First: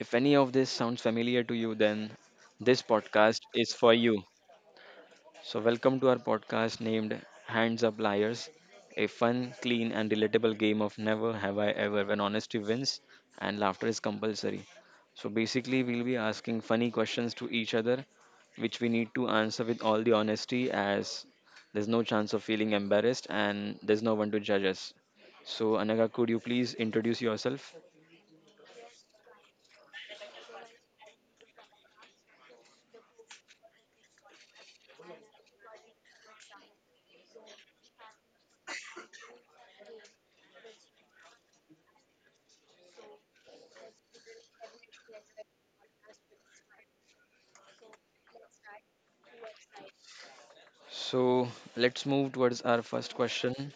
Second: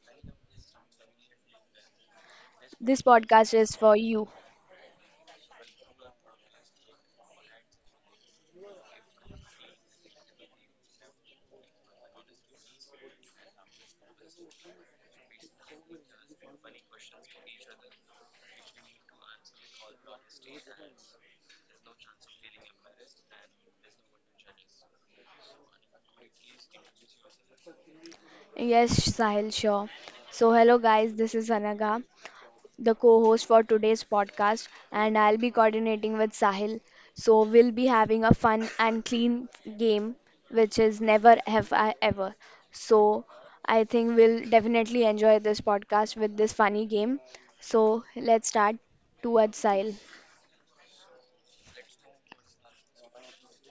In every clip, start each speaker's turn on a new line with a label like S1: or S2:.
S1: If any of this sounds familiar to you, then this
S2: This
S1: podcast
S2: podcast
S1: is
S2: is
S1: for
S2: for
S1: you.
S2: you.
S1: So, welcome to our podcast named Hands Up Liars, a fun, clean, and relatable game of never have I ever when honesty wins and laughter is compulsory. So, basically, we'll be asking funny questions to each other, which we need to answer with all the honesty as there's no chance of feeling embarrassed and there's no one to judge us. So, Anaga, could you please introduce yourself?
S2: Yes, Sahil, sure. So, hello guys, this is Anaga, the co host for today's podcast, and I'll be coordinating with Sahil. So, we'll be having a fun and clean game, which is Never Have I Ever. So, I think we'll definitely enjoy this podcast with this funny game. So, let's start towards Sahil.
S1: So, let's move towards our first question.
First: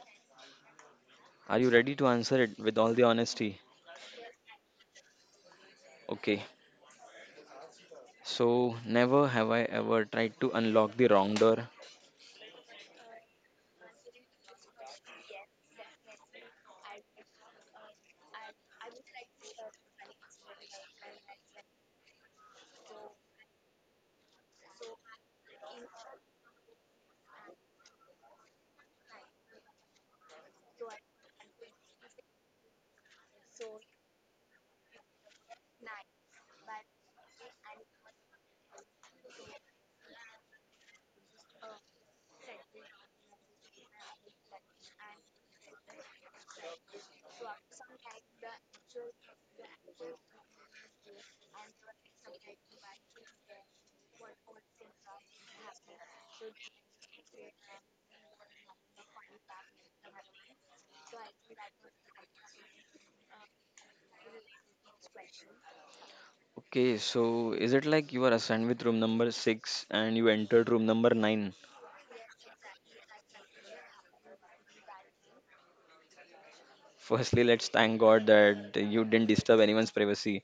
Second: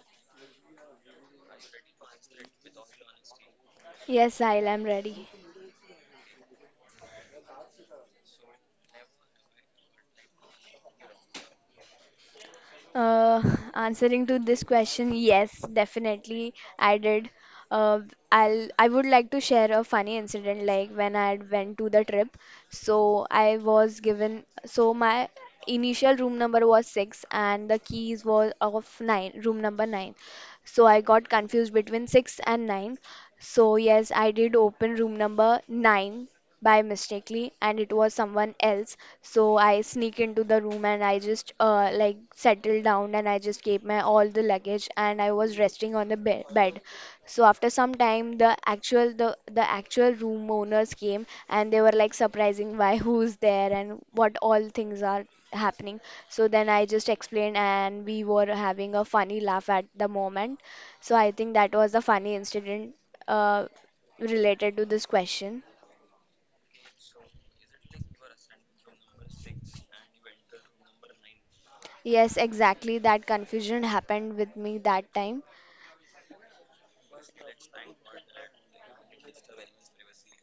S1: Are you ready to answer it with all the honesty?
S2: Yes, Sahil, I'm ready.
S1: Okay. So, never have I ever tried to unlock the wrong door.
S2: Uh, Answering to this question, yes, definitely I did. Uh, I would like to share a funny incident like when I had went to the trip. So I was given, so my initial room number was six and the keys was of nine, room number nine. So I got confused between six and nine. So yes, I did open room number 9 by mistakely and it was someone else. So I sneak into the room and I just like settled down and I just kept my all the luggage and I was resting on the bed. So after some time the actual the actual room owners came and they were like surprising why who's there and what all things are happening. So then I just explained and we were having a funny laugh at the moment. So I think that was a funny incident uh, related to this question.
S1: Okay, so is it like you are assigned with room number 6 and you entered room number 9?
S2: Yes, exactly. That confusion happened with me that time.
S1: Firstly, let's thank God that you didn't disturb anyone's privacy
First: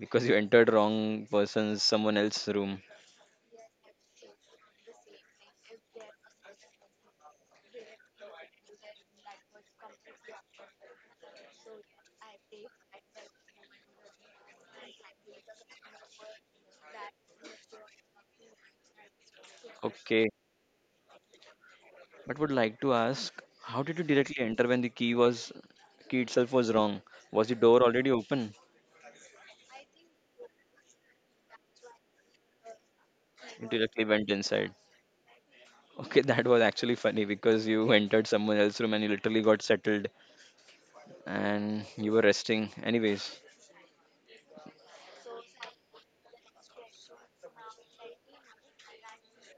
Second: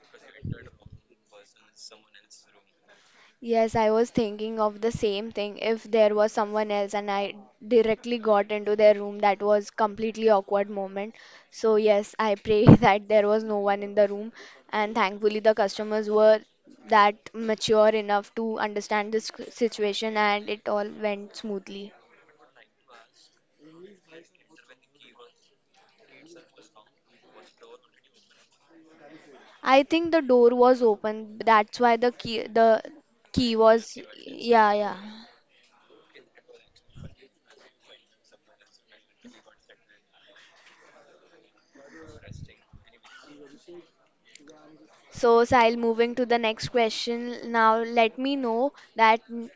S1: because you entered wrong person's someone else's room.
S2: Yes, I was thinking of the same thing, if there was someone else and I directly got into their room. That was completely awkward moment. So yes, I pray that there was no one in the room and thankfully the customers were that mature enough to understand this situation
S1: Okay,
S2: and it all went smoothly.
S1: but would like to ask, how did you directly enter when the key itself was wrong? Was the door already open?
S2: I think the door was open. That's why the key, the key
S1: You
S2: was
S1: directly went
S2: yeah,
S1: inside.
S2: yeah.
S1: Okay, that was actually funny because you entered someone else's room and you literally got settled and you were resting anyways.
S2: So Sahil, moving to the next question. Now let me know that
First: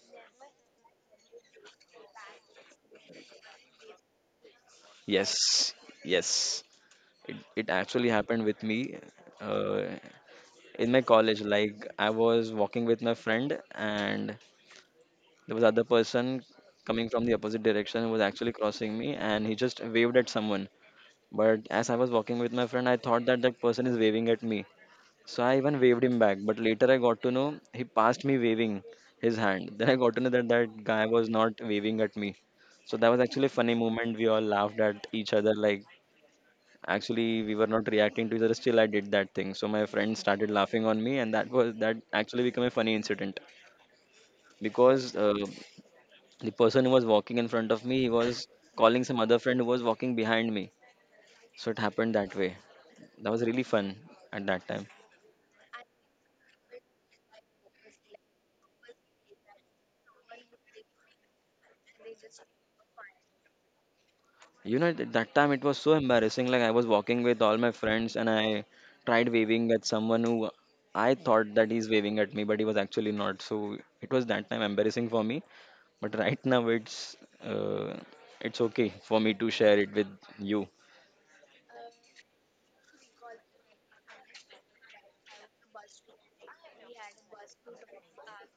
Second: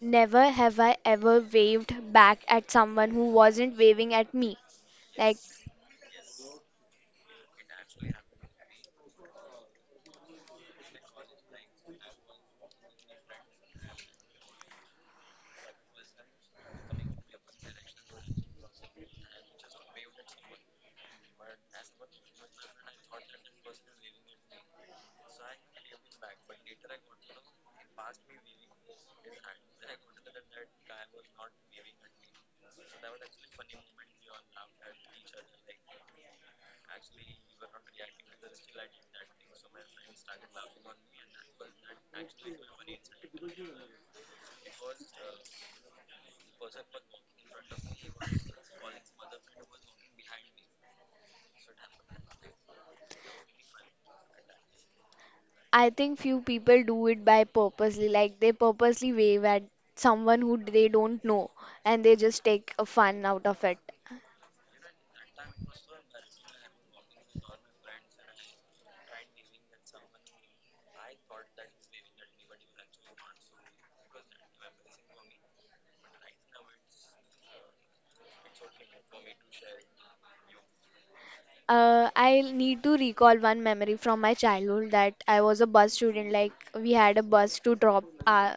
S2: never have I ever waved back at someone who wasn't waving at me. Like
S1: Yes, yes, it actually happened with me uh, in my college. Like I was walking with my friend and there was other person coming from the opposite direction who was actually crossing me and he just waved at someone, but as I was walking with my friend I thought that that person is waving at me. So I even waved him back, but later I got to know he passed me waving his hand. Then I got to know that that guy was not waving at me. So that was actually a funny moment. We all laughed at each other. Like actually we were not reacting to each other. Still I did that thing. So my friend started laughing on me, and that actually became a funny incident because the person who was walking in front of me, he was calling some other friend who was walking behind me. So it happened that way. That was really fun at that time.
S2: I think few people do it by purposely. Like they purposely wave at someone who they don't know and they just take a fun out of it.
S1: You know, at that time it was so embarrassing. Like I was walking with all my friends and I tried waving at someone who I thought that he's waving at me, but he was actually not. So it was that time embarrassing for me. But right now uh, it's okay for me to share it with you.
S2: I need to recall one memory from my childhood that I was a bus student. Like we had a bus to drop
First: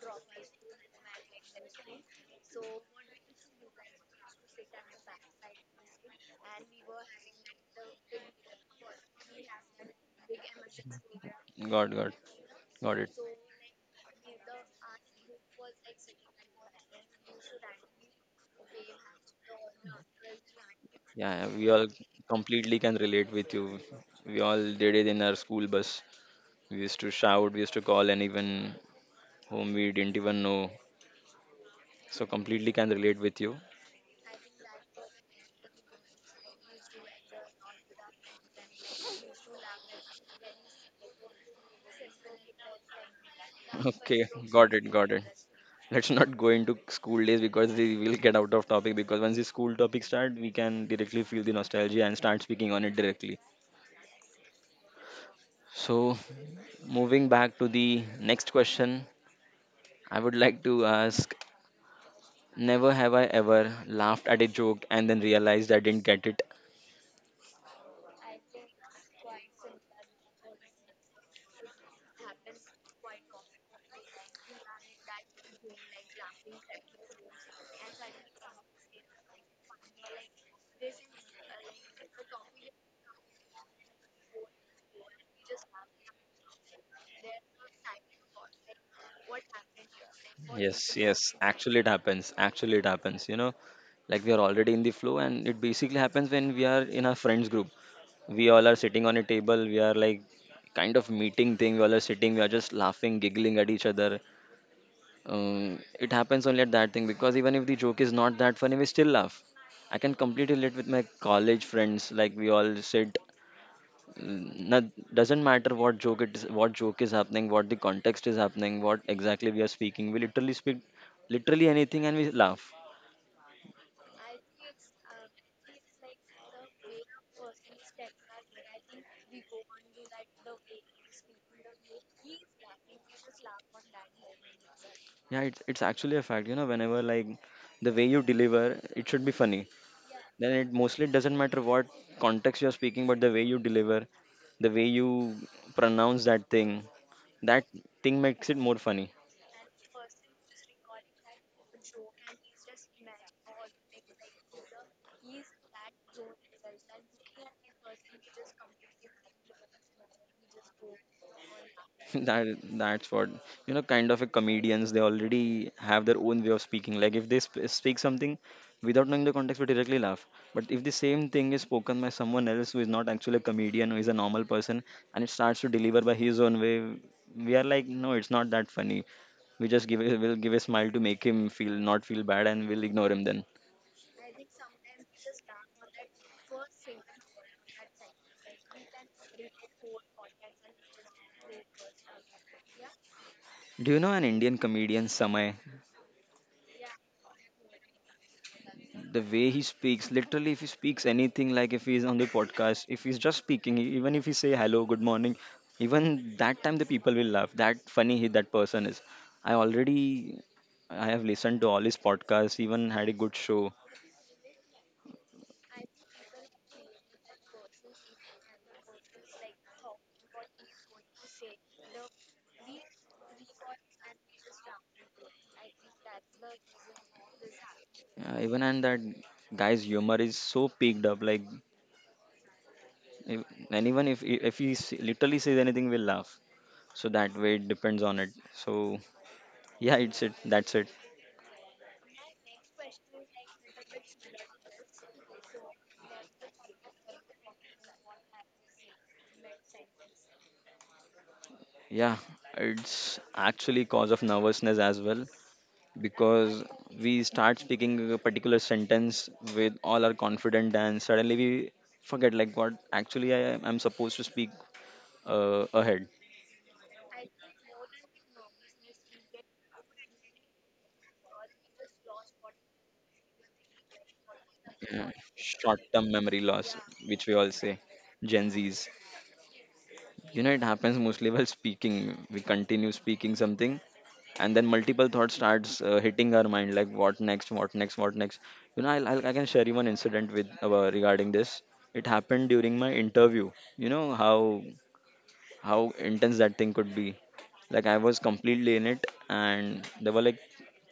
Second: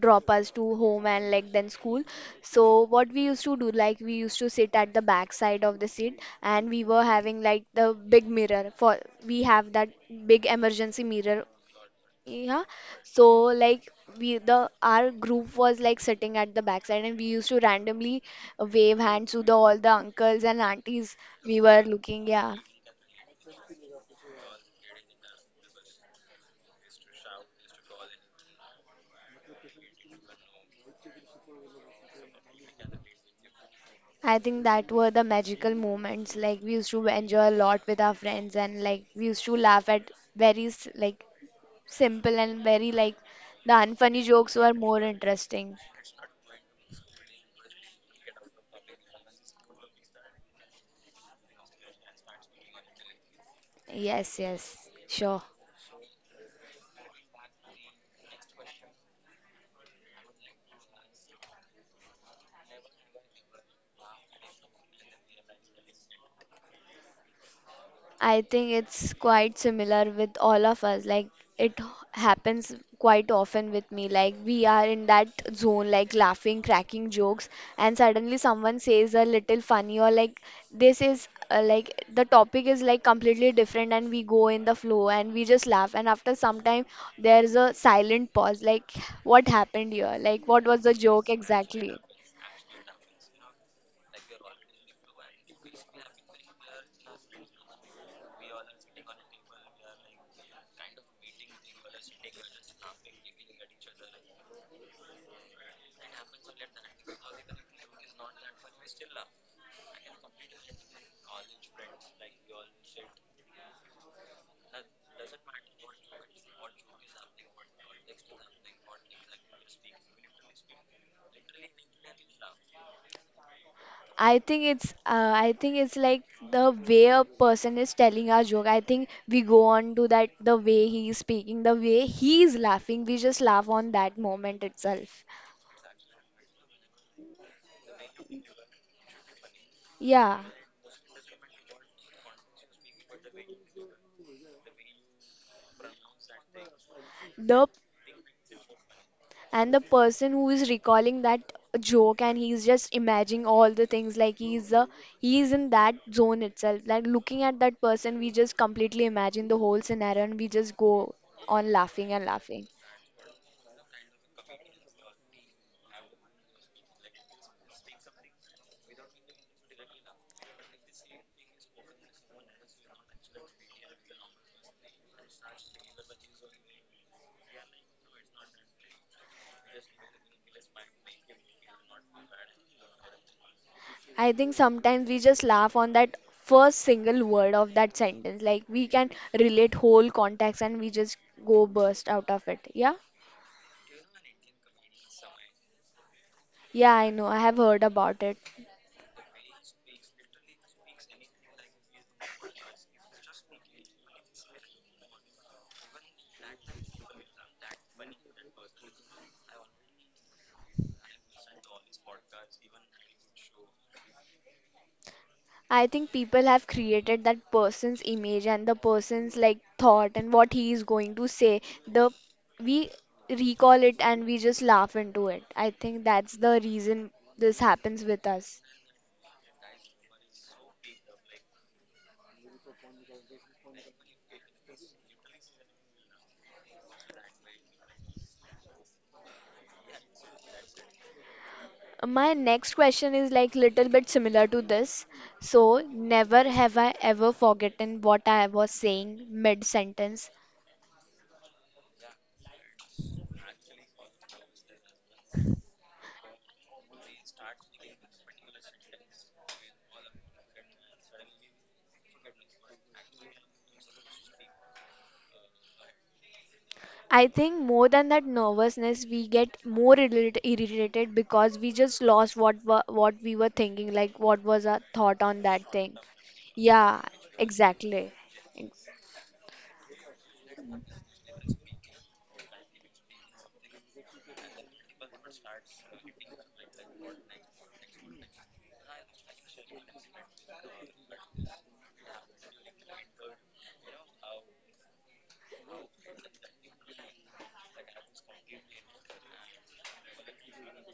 S2: drop us to home and like then school. So what we used to do, like we used to sit at the back side of the seat, and we were having like the big mirror for we have that big emergency mirror.
S1: Got
S2: Yeah.
S1: got it.
S2: So like we, the our group was like sitting at the backside and we used to randomly wave hands to the all the uncles and aunties
S1: Yeah, yeah,
S2: we
S1: we
S2: were
S1: all
S2: looking. Yeah.
S1: completely can relate with you. We all did it in our school bus. We used to shout, we used to call, and even whom we didn't even know. So completely can relate with you.
S2: I think that were the magical moments. Like we used to enjoy a lot with our friends, and like we used to laugh at very like simple and very like the unfunny
S1: Okay,
S2: jokes
S1: got
S2: were
S1: it,
S2: more
S1: got it.
S2: interesting.
S1: Let's not go into school days because we will get out of topic, because once the school topic start, we can directly feel the nostalgia and start speaking on it directly.
S2: Yes, yes, sure.
S1: So, moving back to the next question, I would like to ask, never have I ever laughed at a joke and then realized I didn't get it.
S2: I think it's quite similar with all of us. Like it happens quite often with me. Like we are in that zone, like laughing, cracking jokes, and suddenly someone says a little funny or like this is like the topic is like completely different, and we go in the flow and we just laugh. And after some time, there's a silent pause. Like what happened here? Like what was the
S1: Yes,
S2: joke
S1: yes. Actually, it
S2: exactly?
S1: happens. Actually, it happens. You know, like we are already in the flow, and it basically happens when we are in our friends group. We all are sitting on a table. We are like kind of meeting thing. We all are sitting. We are just laughing, giggling at each other. It happens only at that thing because even if the joke is not that funny, we still laugh. I can completely relate with my college friends. Like we all sit, doesn't matter what joke it is, what joke is happening, what the context is happening, what exactly we are speaking, we literally speak literally anything and we laugh.
S2: I think it's like the way a person is telling our joke. I think we go on to that the way he is speaking, the way he is laughing. We just laugh on that moment itself.
S1: Yeah, it's actually a fact. You know, whenever, like, the way you deliver it should be funny,
S2: Yeah,
S1: then it mostly doesn't matter what context you are speaking, but the way you deliver, the way you pronounce that thing,
S2: the
S1: that thing makes it more funny.
S2: and the person who is recalling that joke and he's just imagining all the things like he's in that zone itself. Like looking at that person, we just completely imagine the whole scenario and we just go on laughing and
S1: that
S2: laughing.
S1: that's what, you know, kind of a comedians, they already have their own way of speaking. Like if they speak something without knowing the context, we directly laugh. But if the same thing is spoken by someone else who is not actually a comedian, who is a normal person, and it starts to deliver by his own way, we are like, no, it's not that funny. We just we'll give a smile to make him feel, not feel bad, and we'll ignore him then.
S2: I think sometimes we just laugh on that first single word of that sentence. Like we can relate whole context and we just go burst out of it. Yeah?
S1: Do you know an Indian comedian Samay?
S2: Yeah, I know. I have heard about it.
S1: The way he speaks, literally, if he speaks anything, like if he's on the podcast, if he's just speaking, even if he say hello, good morning, even that time the people will laugh. That funny he, that person is. I already, I have listened to all his podcasts, even had a good show.
S2: I think people have created that person's image and the person's like thought and what he is going to say. The we recall it and we just laugh into it. I think that's the reason this happens with us.
S1: Even, and that guy's humor is so picked up. Like if, anyone, if he literally says anything, will laugh. So that way it depends on it. So yeah, it's it, that's it.
S2: My next question is like little bit similar to this. So, never have I ever forgotten what I was saying mid sentence.
S1: Yeah, it's actually cause of nervousness as well, because we start speaking a particular sentence with all our confident and suddenly we forget like what actually I'm supposed to speak ahead.
S2: I think more than that nervousness, we get more irritated because we just lost what what we were thinking, like what was our
S1: Mm.
S2: thought on that
S1: Short
S2: thing.
S1: term memory loss,
S2: Yeah,
S1: which we all say,
S2: exactly.
S1: Gen Zs. You know, it happens mostly while speaking. We continue speaking something and then multiple thoughts starts hitting our mind like what next, what next, what next. You know, I can share you one incident with regarding this. It happened during my interview. You know how intense that thing could be. Like I was completely in it, and there were like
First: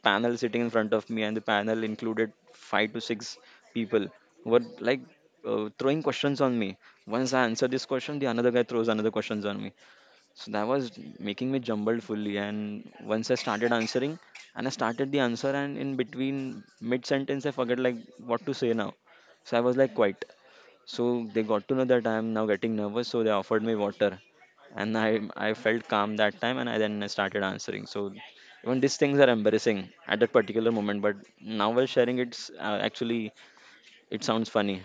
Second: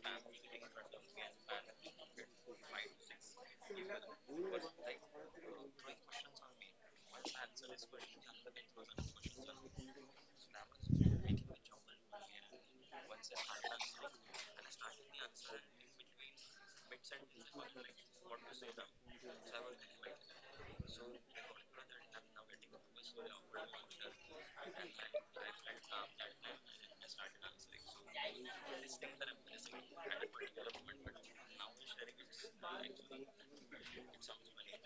S1: panel sitting in front of me, and the panel included five to six people who were like throwing questions on me. Once I answer this question, the another guy throws another questions on me. So that was making me jumbled fully. And once I started answering, and I started the answer, and in between mid sentence, I forget like what to say now. So I was like quiet, so they got to know that I am now getting nervous, so they offered me water, and I felt calm that time, and I then started answering. So even these things are embarrassing at that particular moment, but now while sharing, it's actually it sounds funny,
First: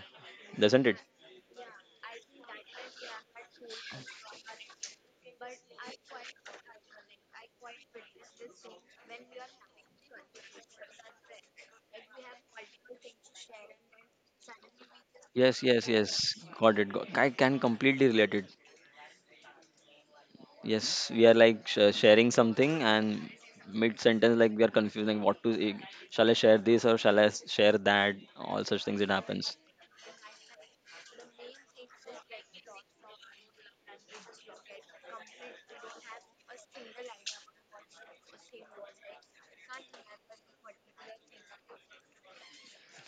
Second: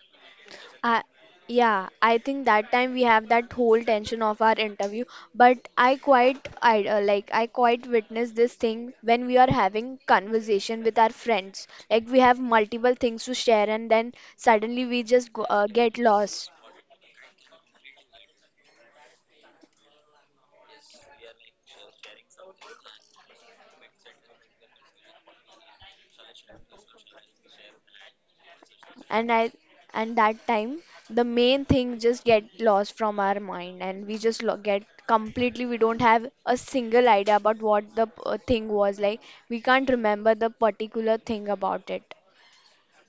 S1: doesn't
S2: I,
S1: it?
S2: yeah, I think that time we have that whole tension of our interview, but I quite I like I quite witness this thing when we are having conversation with our friends. Like we have multiple things to share, and then suddenly we just go,
S1: Yes, yes,
S2: get
S1: yes.
S2: lost.
S1: Got it. Got, I can completely relate it. Yes, we are like sharing something and mid sentence, like we are confusing what to say. Shall I share this or shall I share that? All such things it
S2: And I
S1: happens.
S2: and that time the main thing just get lost from our mind, and we just lo get completely, we don't have a single idea about what the thing was like. We can't remember the particular thing about it.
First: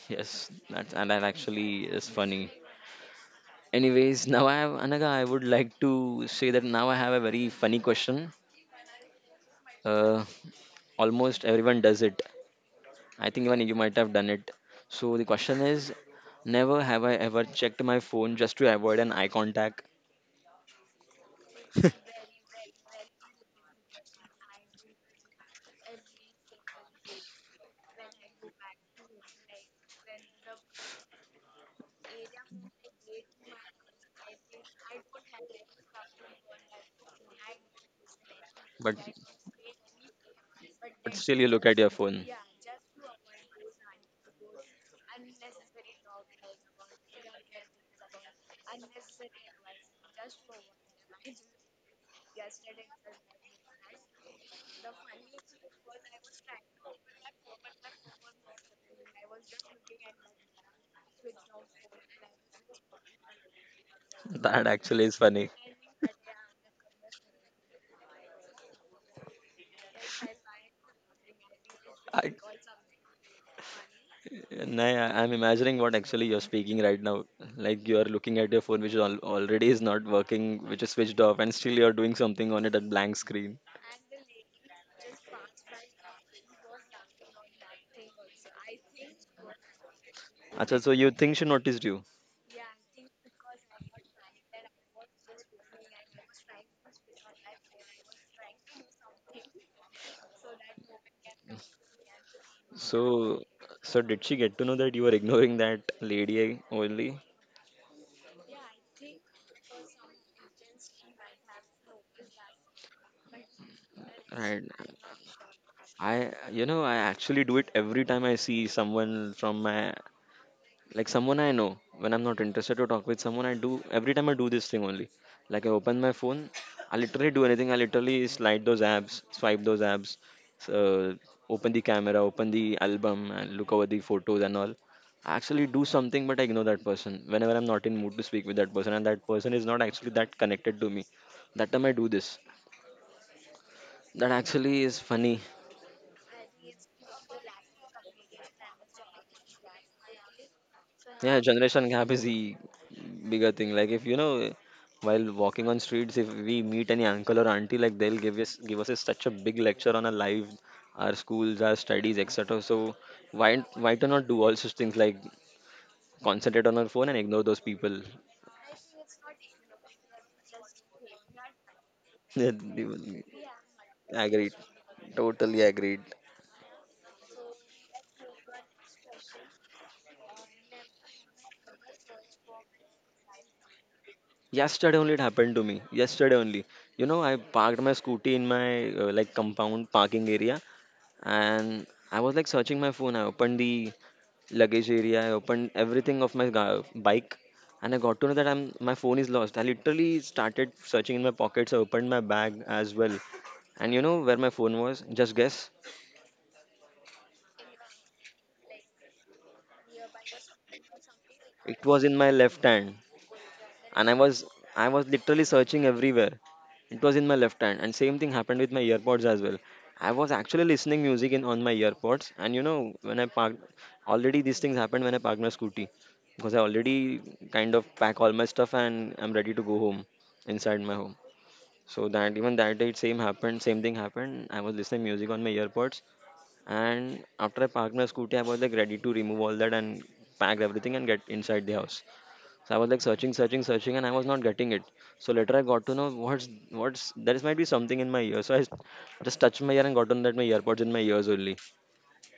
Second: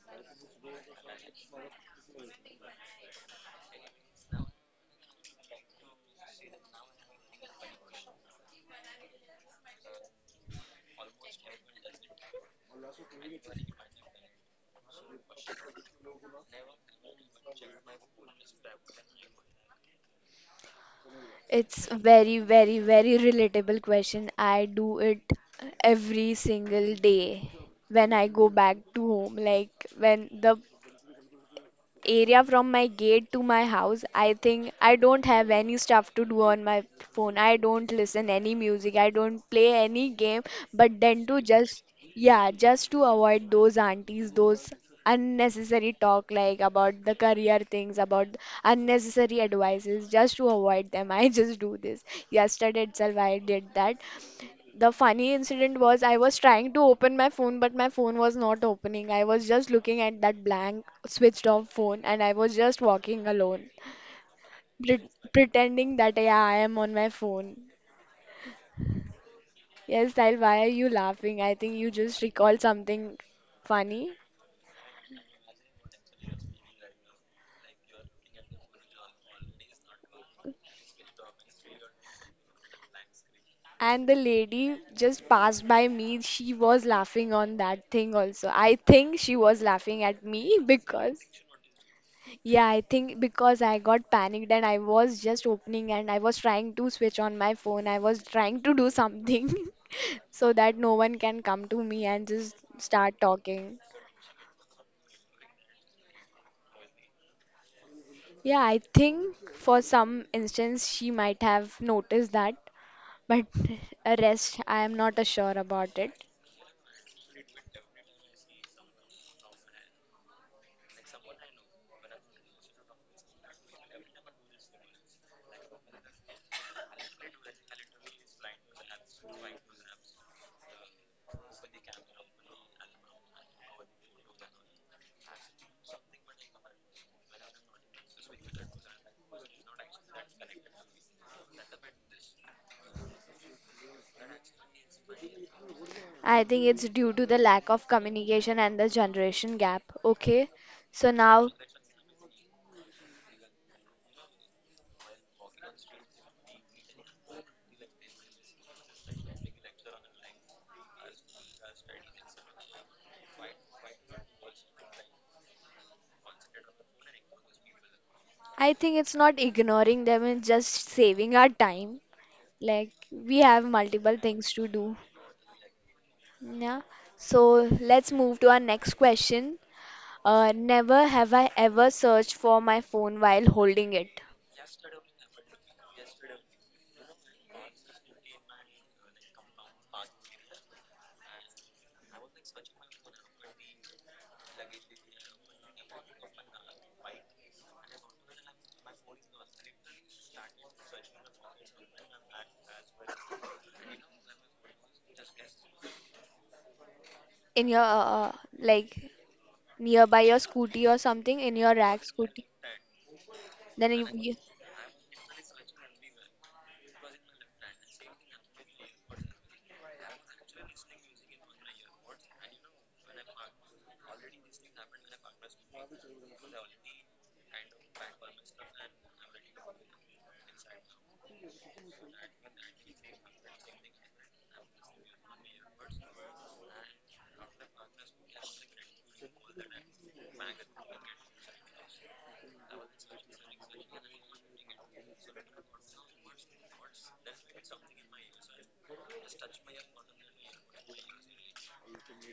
S1: Yes, that and that actually is funny. Anyways, now I have Anaga. I would like to say that now I have a very funny question. Uh, Almost everyone does it. I think even you might have done it. So the question is, never have I ever checked my phone just to avoid an eye contact.
S2: It's very, very, very relatable question. I do it every single day when I go back to home. Like when the area from my gate to my house, I think I don't have any stuff to do on my phone. I don't listen any
S1: But
S2: music. I don't play any game. But then
S1: still
S2: to
S1: you look at
S2: just,
S1: your phone.
S2: yeah, just to avoid those aunties, those unnecessary talk like about the career things, about unnecessary advices, just to avoid them. I just do this. Yesterday itself, I did that. The funny incident was I was trying to open my phone, but my phone was not opening. I was just looking at that blank, switched off phone, and I was just walking alone,
S1: That actually is funny.
S2: pretending that yeah, I am on my phone. Yes, Sahil, why are you laughing? I think you just
S1: I,
S2: recalled something funny.
S1: nah, I'm imagining what actually you're speaking right now. Like you are looking at your phone, which al already is not working, which is switched off, and still you're doing something on it at blank screen.
S2: And the lady just passed by me. She was laughing on that thing also. I think she was laughing at me
S1: Acha, so you
S2: because
S1: think she noticed you?
S2: yeah, I think because I got panicked and I was just opening and I was trying to switch on my phone. I was trying to do something so that no one can come to me and just start
S1: So,
S2: talking.
S1: so did she get to know that you were ignoring that lady only?
S2: Yeah, I think for some instance she might have noticed that, but a rest
S1: And
S2: I am not sure about it.
S1: I, you know, I actually do it every time I see someone from my, like someone I know, when I'm not interested to talk with someone, I do every time I do this thing only. Like I open my phone, I literally do anything. I literally slide those apps, swipe those apps, uh, open the camera, open the album, and look over the photos and all. I actually do something, but I ignore that person whenever I'm not in mood to speak with that person, and that person is not actually that connected to me. That time I do this. That actually is funny.
S2: I think it's due to the lack of communication and the generation gap. Okay, so
S1: Yeah,
S2: now
S1: generation gap is the bigger thing. Like if you know, while walking on streets, if we meet any uncle or auntie, like they'll give us such a big lecture on our life, our schools, our studies, etc. So why to not do all such things like concentrate on our phone and ignore those people?
S2: I think it's not ignoring them, it's just saving our time.
S1: Yeah, they
S2: Like
S1: will
S2: we have multiple things
S1: agreed.
S2: to do.
S1: Totally agreed.
S2: Yeah. So let's move to our next question. Never have I ever searched for my phone while holding it
S1: Yesterday only it happened to me. Yesterday only. You know, I parked my scooty in my like compound parking area and I was like searching my phone. I opened the luggage area. I opened everything of my bike, and I got to know that I'm my phone is lost. I literally started searching in my pockets. I opened my bag as well, and you know where my phone was? Just guess.
S2: in your uh, like nearby your scooty or something in your
S1: It was in
S2: racks.
S1: my left hand.
S2: Then
S1: And I was literally searching everywhere. It was in my left hand, and same thing happened with my earpods as well. I was actually listening music in on my earpods, and you know when I parked, already these things happened when I parked my scooty because I already kind of pack all my stuff and I'm ready to go home inside my home. So that even that day, it same happened, same thing happened. I was listening music on my earpods, and after I parked my scooty, I was like ready to remove all that and pack everything and get inside the house. So I was like searching, searching, searching, and I was not getting it. So later I got to know what's there is might be something in my ear. So I just touched my ear and got to know that my earpods in my ears only.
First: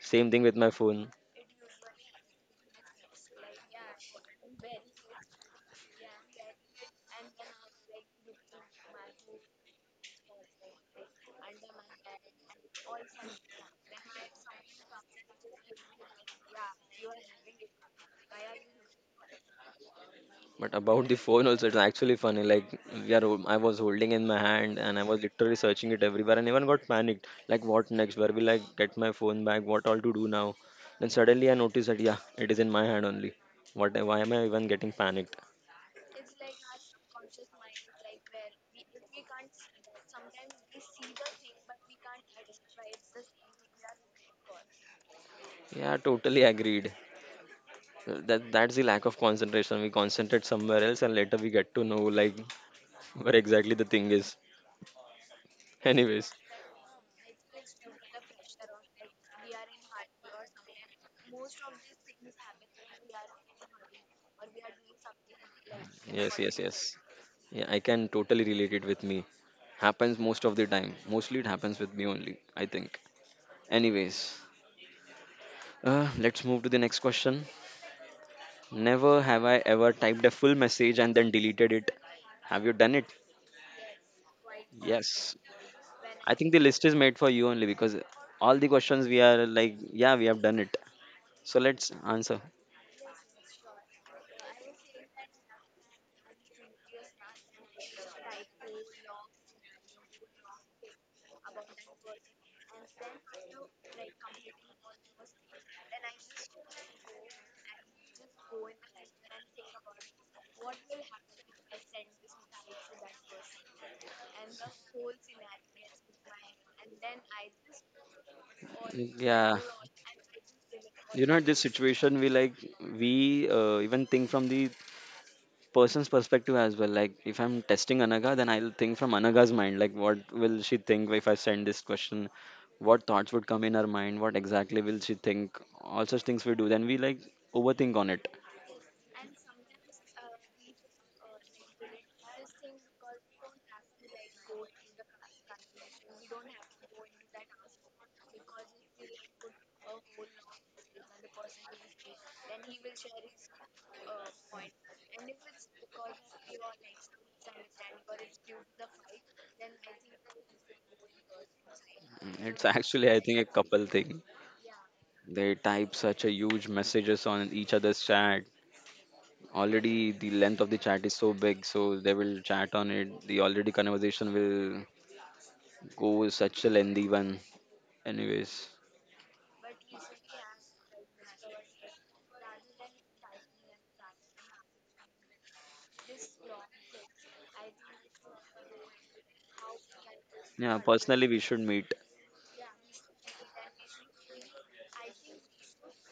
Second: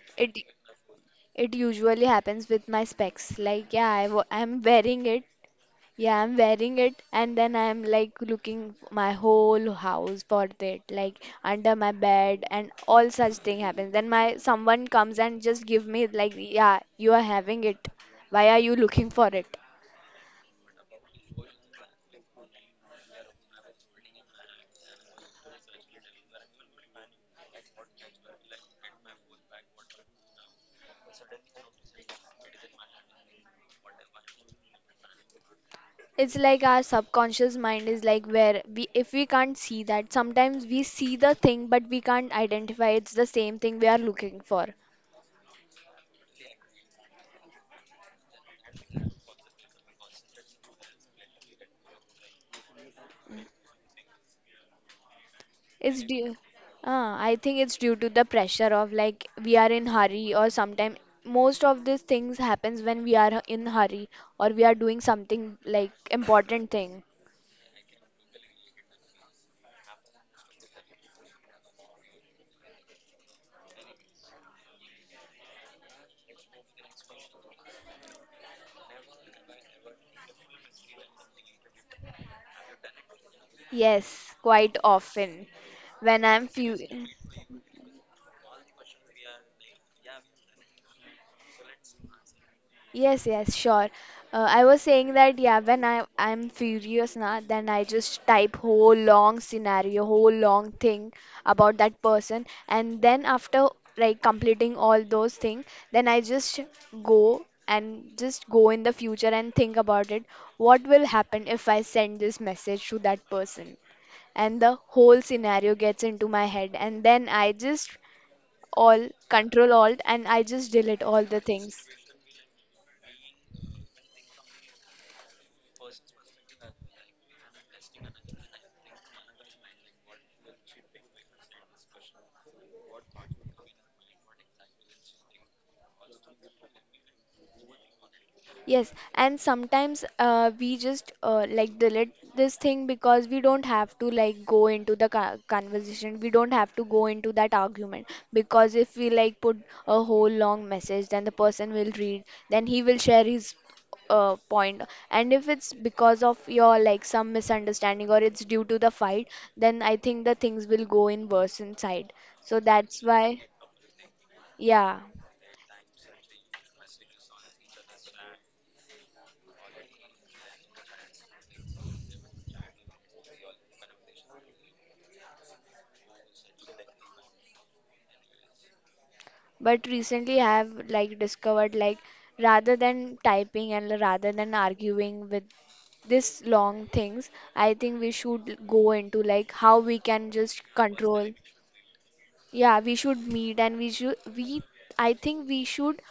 S1: Same
S2: it
S1: thing with my phone.
S2: it usually happens with my specs. Like yeah, I'm wearing it, yeah, I'm wearing it and then I'm like looking my whole house for it, like under my bed and all such thing happens. Then my someone comes and just give me like, yeah, you are having it. Why are you looking for it?
S1: But about the phone also, it's actually funny. Like I was holding in my hand and I was literally searching it everywhere, and even got panicked. Like what next? Where will I get my phone back? What all to do now? Then suddenly I noticed that yeah, it is in my hand only. What? Why am I even getting panicked?
S2: It's like our subconscious mind is like where we, if we can't see that, sometimes we see the thing but we can't identify it's the same thing we are looking for.
S1: Yeah, totally agreed. That's the lack of concentration we concentrate somewhere else and later we get to know like where exactly the thing is.
S2: It's due,
S1: Anyways,
S2: I think it's due to the pressure of like we are in hurry or sometimes most of these things happens when we are in hurry or we are doing something like
S1: yes, yes,
S2: important
S1: yes,
S2: thing.
S1: yeah, I can totally relate it with me. Happens most of the time, mostly it happens with me only, I think. Anyways, let's move to the next question. Never have I ever typed a full message and then deleted it. Have you done it?
S2: Yes, quite
S1: Yes.
S2: often when
S1: I
S2: I'm
S1: think the
S2: few.
S1: list is made for you only because all the questions we are like, yeah, we have done it. So let's answer.
S2: Yes, yes, sure. I was saying that yeah, when I'm furious now, then I just type whole long scenario, whole long thing about that person, and then after like completing all those things, then I just go and just go in the future and think about it. What will happen if I send this message to that person? And the whole scenario gets into my head, and then I just all
S1: Yeah,
S2: control alt and I just delete all
S1: you
S2: the
S1: know this
S2: things.
S1: situation we like, we even think from the person's perspective as well. Like if I'm testing Anaga, then I'll think from Anaga's mind. Like what will she think if I send this question? What thoughts would come in her mind? What exactly will she think? All such things we do. Then we like overthink on it.
S2: Yes, and sometimes we just like delete this thing because we don't have to like go into the conversation. We don't have to go into that argument because if we like put a whole long message, then the person will read, then he will share his point. And if it's because of your like some misunderstanding or it's due to the fight, then I think the things will go in worse inside.
S1: Mm,
S2: So
S1: it's,
S2: that's
S1: actually I
S2: why,
S1: think a couple thing.
S2: yeah.
S1: They type such a huge messages on each other's chat. Already the length of the chat is so big, so they will chat on it. The already conversation will go such a lengthy one. Anyways.
S2: But recently I have like discovered like rather than typing and rather than arguing with this long things, I think we should go into like how we can just
S1: Yeah,
S2: control.
S1: personally, we should meet.
S2: Yeah, we should meet and we should we I think we should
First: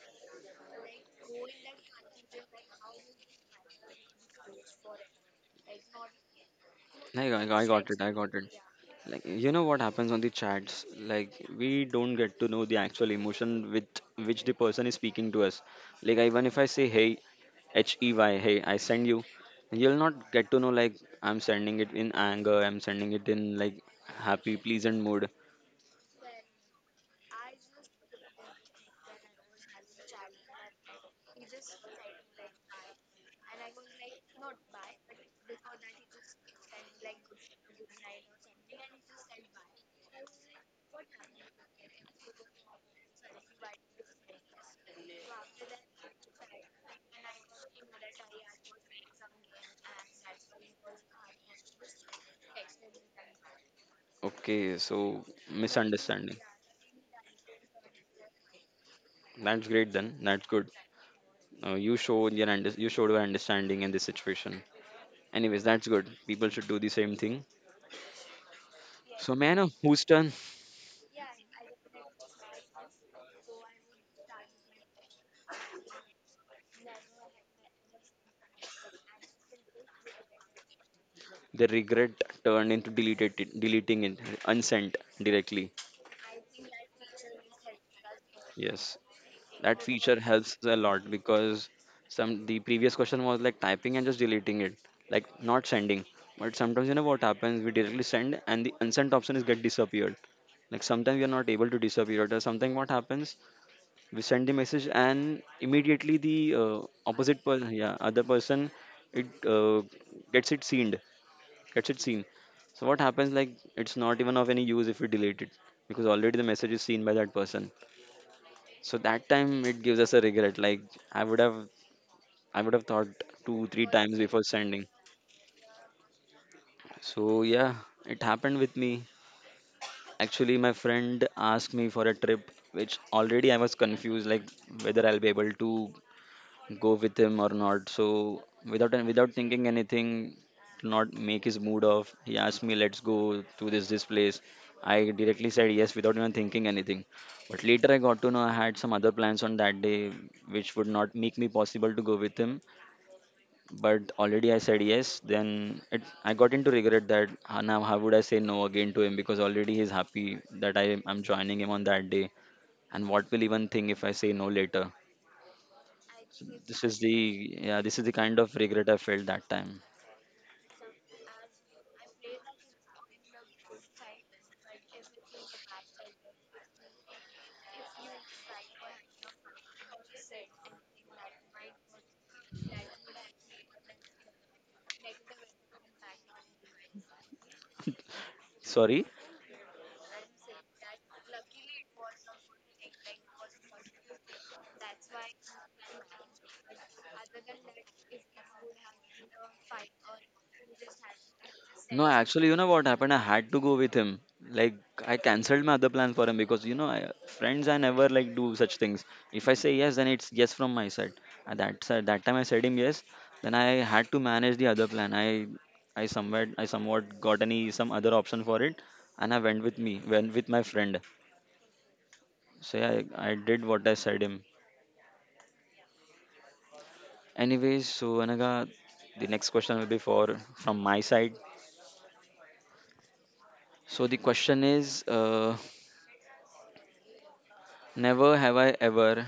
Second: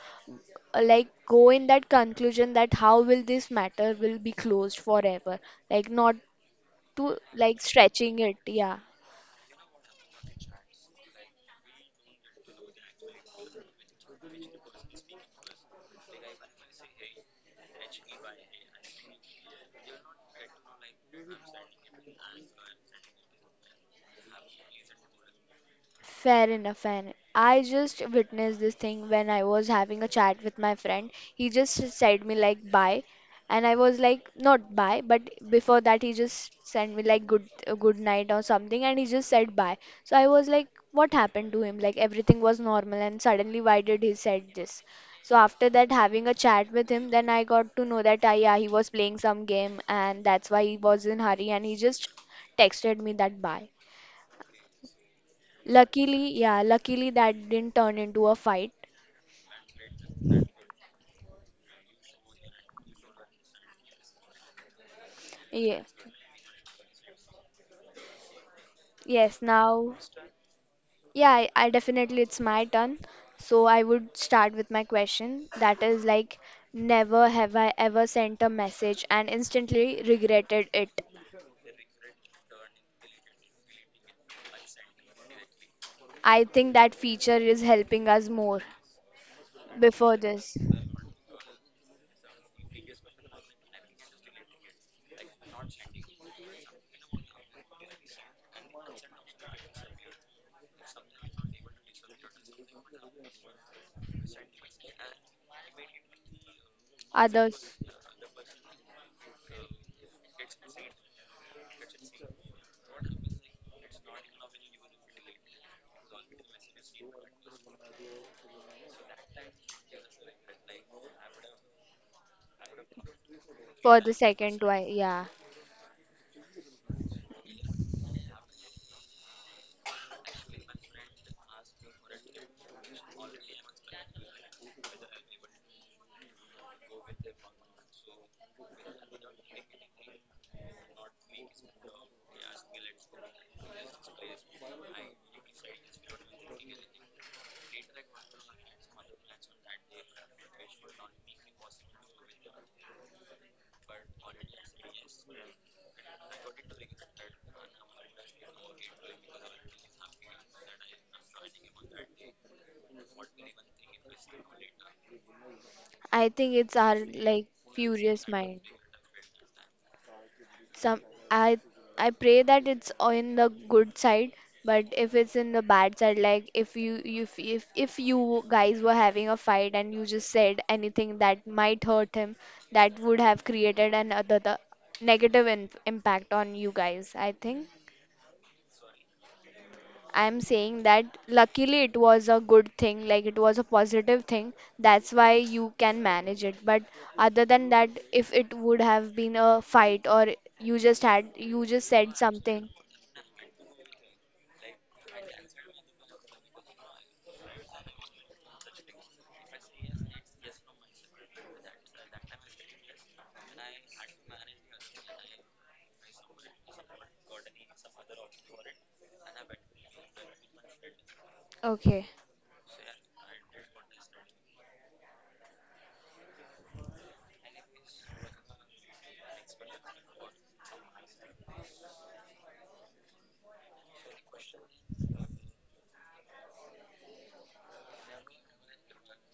S2: like go in that conclusion that how will this matter will be closed forever. Like not to
S1: Like, I,
S2: like
S1: I got it. I
S2: stretching it.
S1: got it.
S2: Yeah.
S1: Like, you know what happens on the chats? Like, we don't get to know the actual emotion with which the person is speaking to us. Like, even if I say, hey, H E Y, hey, I send you, you'll not get to know, like, I'm sending it in anger, I'm sending it in, like, happy, pleasant mood.
S2: Fair enough, fair enough. I just witnessed this thing when I was having a chat with my friend. He just said me like bye, and I was like not bye, but before that he just sent me like good good night or something, and he just said bye. So I was like, what happened to him? Like everything was normal, and suddenly why did he said this? So after that, having a chat with him, then I got to know that I yeah, he was playing some game, and that's why he was in hurry, and he just texted me that bye.
S1: Okay, so
S2: Luckily,
S1: misunderstanding.
S2: yeah, luckily that didn't turn into a fight.
S1: That's great then. That's good. You showed your you showed your understanding in this situation. Anyways,
S2: Yeah.
S1: that's good. People should do the same thing. So,
S2: Yes,
S1: man,
S2: now,
S1: whose turn?
S2: yeah, I definitely it's my turn. So I would start with my question. That is like, never have I ever sent a message and instantly regretted it.
S1: The regret turned into deleted it, deleting it, unsent directly.
S2: I think that feature is helping us more
S1: Yes, that
S2: before
S1: feature
S2: this.
S1: helps a lot because some the previous question was like typing and just deleting it, like not sending. But sometimes you know what happens? We directly send, and the unsent option is get disappeared. Like sometimes we are not able to disappear it, or something. What happens? We send the message and immediately the opposite person,
S2: Others
S1: yeah, other person, it gets it seen, gets it seen. So what happens like it's not even of any use if we delete it because already the message is seen by that person. So that time it gives us a regret like i would have I would have thought two three
S2: for the
S1: times before
S2: second one,
S1: sending.
S2: yeah.
S1: So yeah, it happened with me. Actually my friend asked me for a trip which already I was confused like whether I'll be able to go with him or not. So without thinking anything, to not make his mood off, he asked me, "Let's go to this place." I directly said yes without even thinking anything. But later I got to know I had some other plans on that day, which would not make me possible to go with him. But already I said yes. I got into regret that, "Ah, now how would I say no again to him because already he's happy that I'm joining him on that day. And what will even think if I say no later?"
S2: I think it's
S1: This is
S2: our like
S1: the, yeah, this is the
S2: furious
S1: kind of
S2: mind.
S1: regret I felt that time.
S2: Some I I pray that it's on the good side, but if it's in the bad side, like if you if you guys were having a fight and you just said anything that might hurt him, that would have created another the negative in, impact on you guys. I think
S1: Sorry.
S2: I'm saying that luckily it was a good thing, like it was a positive thing. That's why you can manage it. But other than that, if it would have been a fight or you just had, you just
S1: No,
S2: said
S1: actually, you
S2: something.
S1: know what happened? I had to go with him. Like I cancelled my other plan for him because you know, I, friends, I never like do such things. If I say yes, then it's yes from my side. At that side, that time I said him yes. Then I had to manage the other plan. I somewhat got any some other option for it, and I went with me, went with my friend.
S2: Okay.
S1: So yeah, I did what I said him. Anyways, so Anaga, the next question will be for from my side. So the question is, never have I ever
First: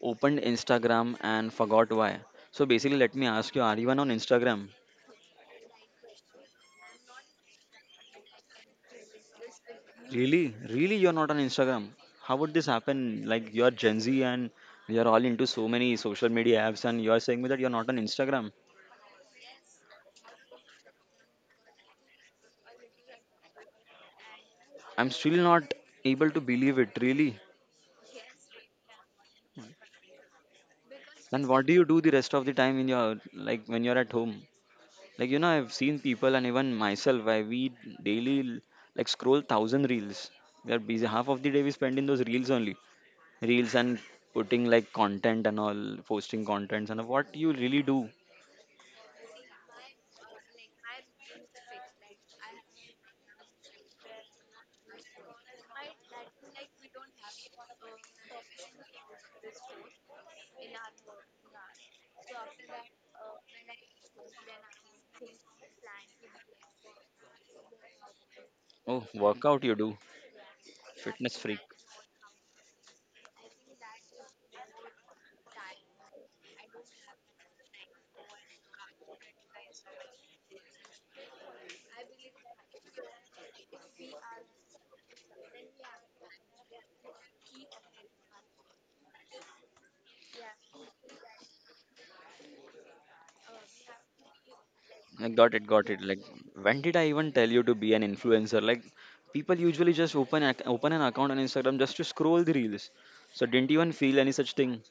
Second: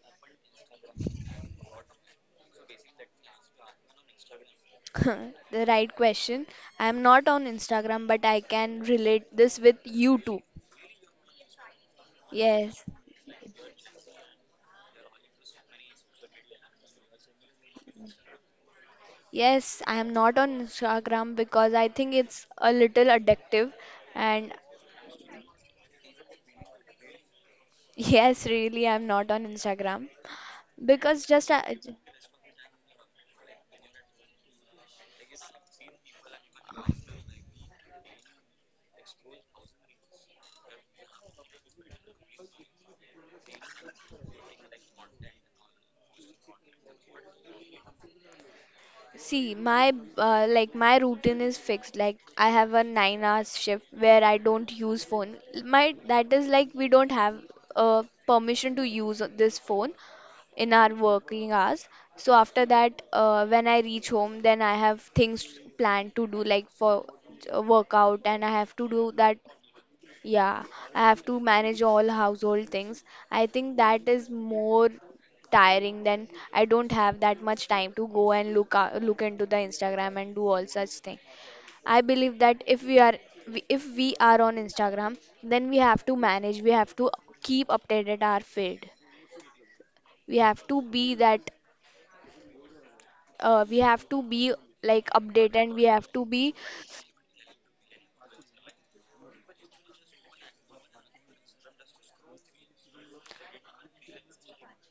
S1: opened Instagram and forgot why. So basically, let me ask you: are you on Instagram?
S2: The right question. I am not on Instagram, but I can relate this with you too.
S1: Really, really, you're not on Instagram. How would this
S2: Yes.
S1: happen? Like you're Gen Z and you're all into so many social media apps, and you're saying me that you're not on Instagram.
S2: Yes, I am not on Instagram because I think it's a little addictive and
S1: I'm still not able to believe it. Really.
S2: yes, really, I'm not on Instagram because
S1: Then
S2: just
S1: what do you do the rest of the time in your like when you're at home? Like you know, I've seen people and even myself. I we daily like scroll thousand reels. We are busy. Half of the day we spend in those reels only, reels and putting like content and all, posting contents and all. What you really do.
S2: see my like my routine is fixed. Like I have a 9 hours shift where I don't use phone. My that is like we don't have permission to use this phone in our working hours. So after that, when I reach home, then I have things planned to do like for workout and I have to
S1: Oh,
S2: do that.
S1: workout you do,
S2: Yeah, I have
S1: fitness
S2: to
S1: freak.
S2: manage all household things. I think that is more tiring than I don't have that much time to go and look out, look into the Instagram and do all such thing. I believe that if we are if we are on Instagram, then we have to manage, we have to keep updated our feed. We have to be that we have to be like
S1: I got
S2: updated
S1: it,
S2: and we
S1: got it.
S2: have
S1: Like,
S2: to be
S1: when did I even tell you to be an influencer? Like, people usually just open an account on Instagram just to scroll the reels. So didn't you even feel any such thing?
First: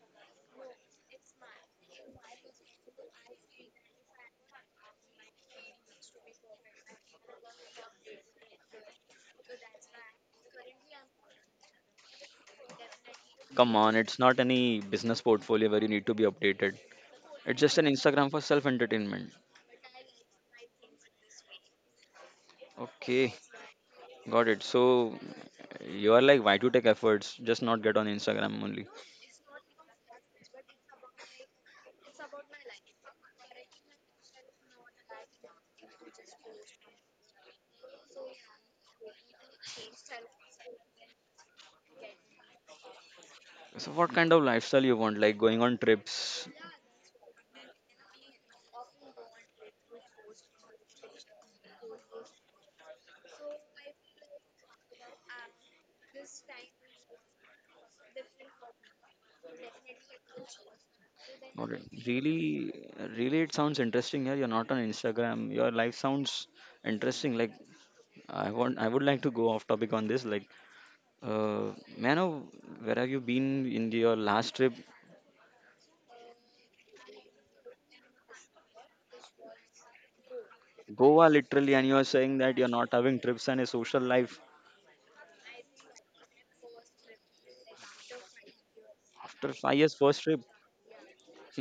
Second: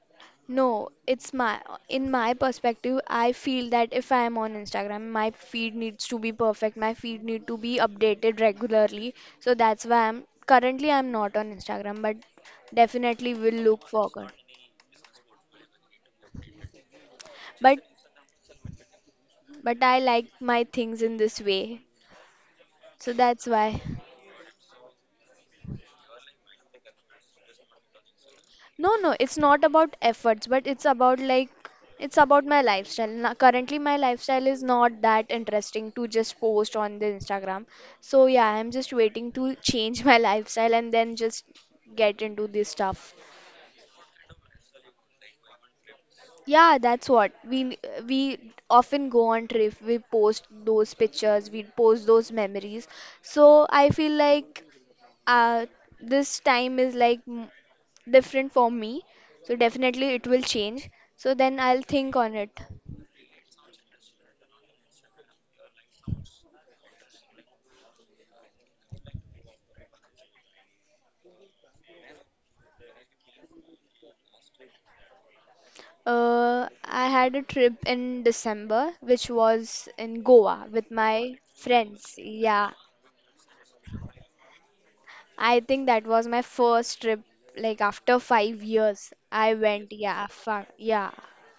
S2: no, it's my in my perspective, I feel that if I am on Instagram, my feed needs to be perfect. My feed need to be updated regularly. So that's why I'm currently I'm not on Instagram, but definitely will
S1: Come
S2: look
S1: on, it's
S2: forward.
S1: not any business portfolio where you need to be updated. It's just
S2: But
S1: an Instagram for self entertainment.
S2: but I like my things in this way. So
S1: Okay,
S2: that's why.
S1: got it. So you are like, why to take efforts? Just not get on Instagram only.
S2: No, no, it's not about efforts, but it's about like it's about my lifestyle. Now, currently, my lifestyle is not that interesting to just post on the Instagram. So yeah, I'm just waiting to change my lifestyle and then just get into this stuff.
S1: So what kind of lifestyle you want? Like going on trips?
S2: Yeah, that's what we often go on trip. We post those pictures, we post those memories. So I feel like uh, this time is different for me, so definitely it will change, so then
S1: Got it.
S2: I'll think on it.
S1: Really, really, it sounds interesting. Yeah, you're not on Instagram. Your life sounds interesting. Like I want, I would like to go off topic on this. Like, Uh, Mano, where have you been in your last trip?
S2: I had a trip in December which was in Goa with
S1: Goa,
S2: my
S1: literally, and you are
S2: friends.
S1: saying that you're
S2: Yeah,
S1: not having trips and a social life.
S2: I think that was my first trip, like after 5 years
S1: After
S2: I
S1: five
S2: went.
S1: years, first trip,
S2: Yeah.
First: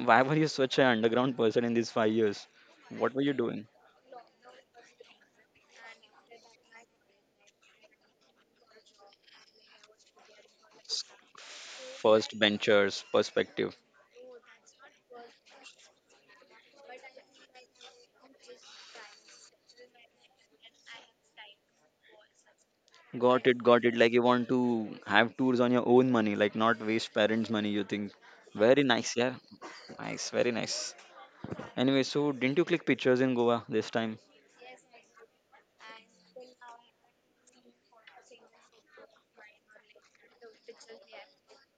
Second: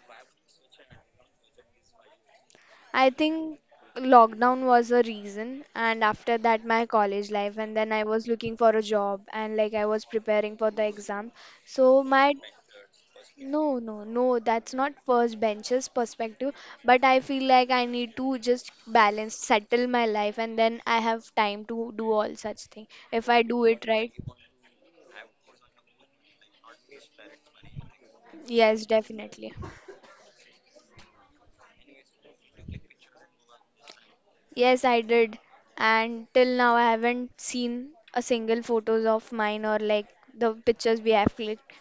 S1: why were you such an underground person in these 5 years?
S2: I
S1: What were you
S2: think
S1: doing?
S2: lockdown was a reason, and after that, my college life, and then I was looking for a job, and like I was preparing for the exam. So, my
S1: First benchers perspective.
S2: no, no, no, that's not first benches perspective, but I feel like I need to just balance, settle my life, and then I have time to do all such thing. If I
S1: Got it,
S2: do it
S1: got it.
S2: right,
S1: Like you want to have tours on your own money, like not waste parents' money. You think very
S2: yes,
S1: nice, yeah,
S2: definitely.
S1: nice, very nice. Anyway, so didn't you click pictures in Goa this time?
S2: Yes, I did. And till now, I haven't seen a single photos of mine or like the pictures we have clicked.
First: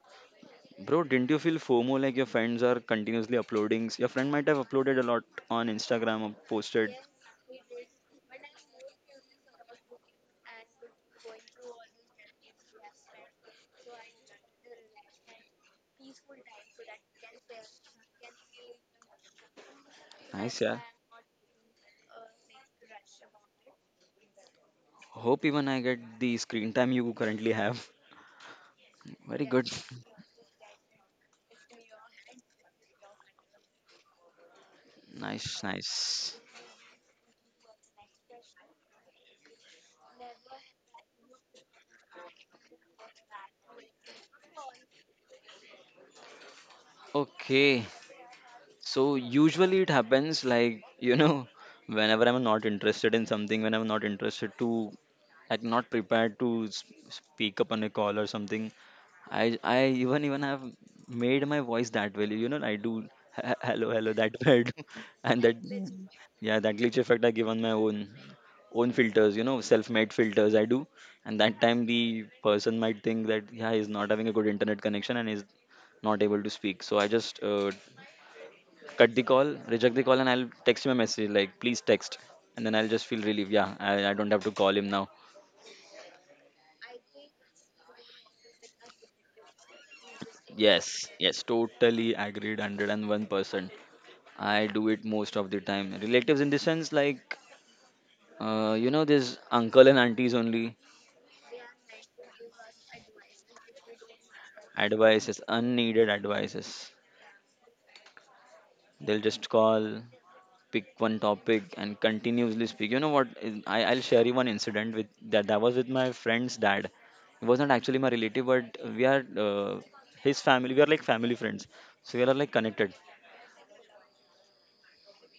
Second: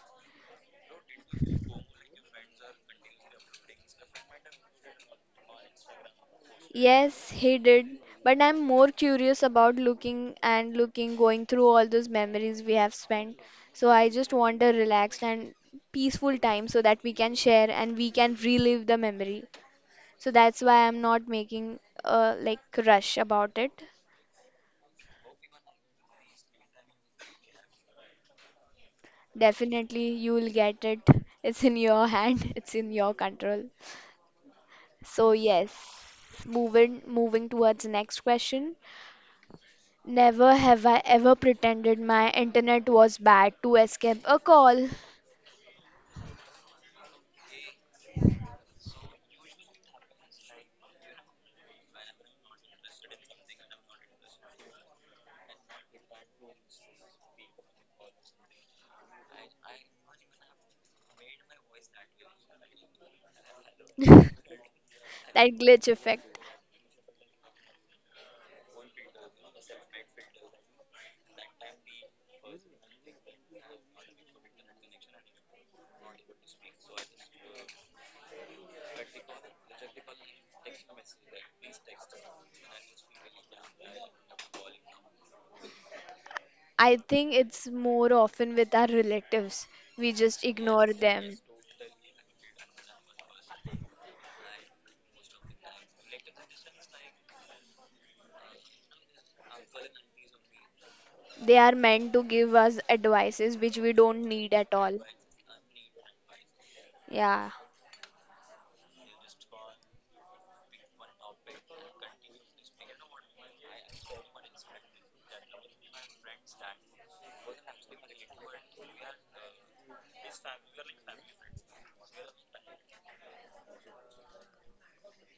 S1: Bro, didn't you feel FOMO like your friends are continuously uploading? Your friend might have uploaded a lot on Instagram or posted.
S2: Yes, he did. But I'm more curious about looking and looking, going through all those memories we have spent. So I just want a relaxed and peaceful time so that we can share and we can relive the memory. So
S1: Nice,
S2: that's
S1: yeah.
S2: why I'm not making a like rush about it.
S1: Hope even I get the screen time you currently have. Very good.
S2: Definitely you will get it. It's in your hand, it's in your control. So
S1: Nice,
S2: yes,
S1: nice.
S2: moving towards the next question. Never have I ever pretended my internet was bad to escape a call.
S1: Okay. So usually it happens like, you know, whenever I'm not interested in something, when I'm not interested to, like, not prepared to speak up on a call or something, I even have made my voice that way. You know, I do hello hello that way I do, and
S2: That glitch
S1: that,
S2: effect.
S1: yeah, that glitch effect I give on my own filters. You know, self-made filters I do, and that time the person might think that yeah he's not having a good internet connection and he's not able to speak. So I just cut the call, reject the call, and I'll text him a message like please text, and then I'll just feel relieved. Yeah, I don't have to call him now.
S2: I think it's more often with our relatives. We just ignore
S1: Yes,
S2: them.
S1: yes, totally agreed, 101%. I do it most of the time. Relatives, in the sense, like, you know, this uncle and aunties only
S2: They are meant to give us advices which we don't need at all.
S1: advices, unneeded advices.
S2: Yeah,
S1: They'll just call, pick one topic, and continuously speak. You know what? I'll share you one incident with that. That was with my friend's dad. He was not actually my relative, but we are his family. We are like family friends, so we are like connected.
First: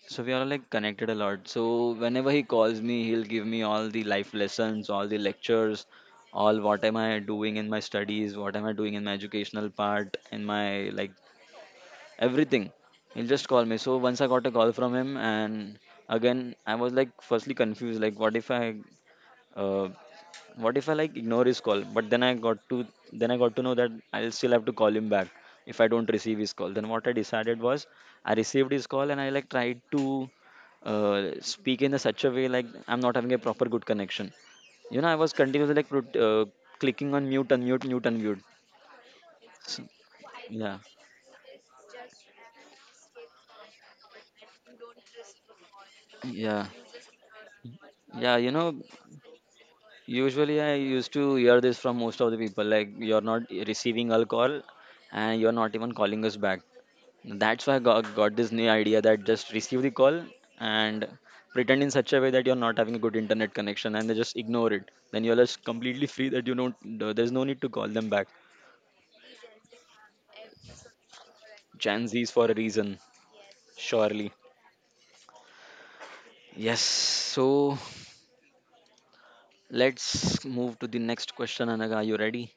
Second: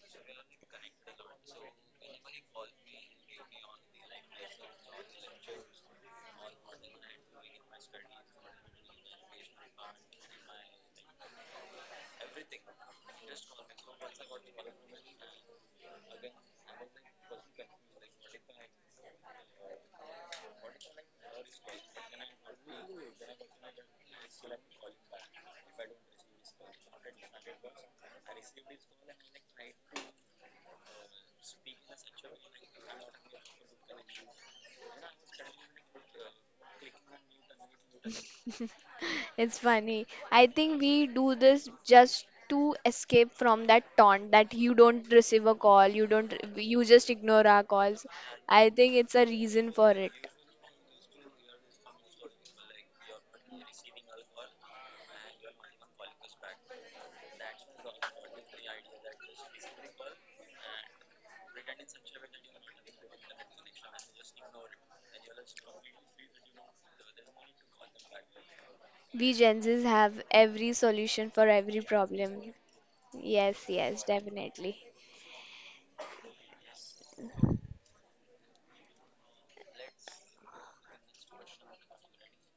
S1: So we are like connected a lot. So whenever he calls me, he'll give me all the life lessons, all the lectures, all what am I doing in my studies, what am I doing in my educational part, in my like everything. He'll just call me. So once I got a call from him, and again I was like firstly confused, like uh, what if I like ignore his call? But then I got to know that I'll still have to call him back if I don't receive his call. Then what I decided was I received his call and I like tried to speak in a such a way like I'm not having a proper good connection. You know, I was continuously like clicking on mute, unmute, mute, unmute.
S2: it's
S1: S-
S2: funny. I
S1: Yeah,
S2: think we do this just to escape from that taunt that you don't receive a call, you don't,
S1: yeah,
S2: you just ignore our calls.
S1: yeah. You
S2: I
S1: know,
S2: think it's a reason for it.
S1: usually I used to hear this from most of the people like you're not receiving a call and you're not even calling us back. That's why I got this new idea that just receive the call and pretend in such a way that you're not having a good internet connection and they just ignore it. Then you're just completely free that you don't, there's no need to call them back.
S2: We Gen Zs have every solution for every
S1: Gen Z's for
S2: problem.
S1: a reason,
S2: Yes, yes,
S1: surely.
S2: definitely.
S1: Yes, so let's move to the next question, Anaga. Are you ready?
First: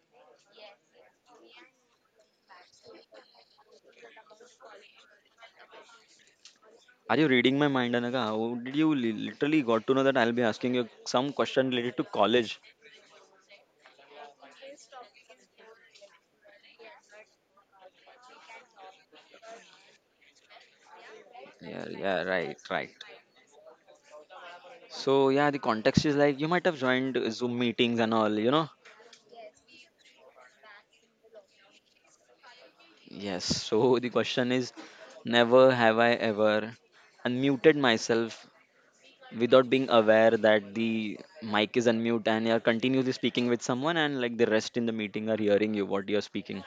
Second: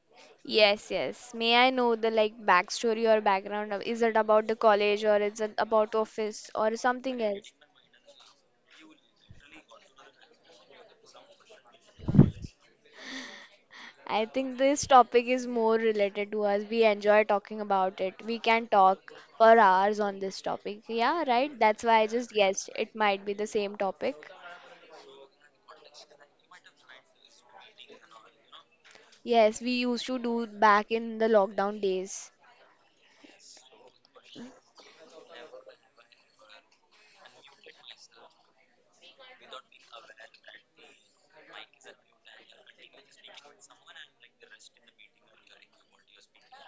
S2: Yes, yes. May I know the like backstory or background of is it about the college or is it about office or
S1: Are
S2: something
S1: you
S2: else?
S1: reading my mind, Anaga? How did you literally got to know that I'll be asking you some question related to college?
S2: I think this topic is more related to us. We enjoy talking about it. We can talk for hours on this topic. Yeah, right? That's
S1: Yeah,
S2: why I
S1: yeah,
S2: just
S1: right,
S2: guessed
S1: right.
S2: it might be the same topic.
S1: So yeah, the context is like you might have joined Zoom meetings and all.
S2: Yes, we used to do back in the lockdown days.
S1: Yes. So the question is, never have I ever unmuted myself without being aware that the mic is unmute and you're continuously speaking with someone and like the rest in the meeting are hearing you what you're speaking.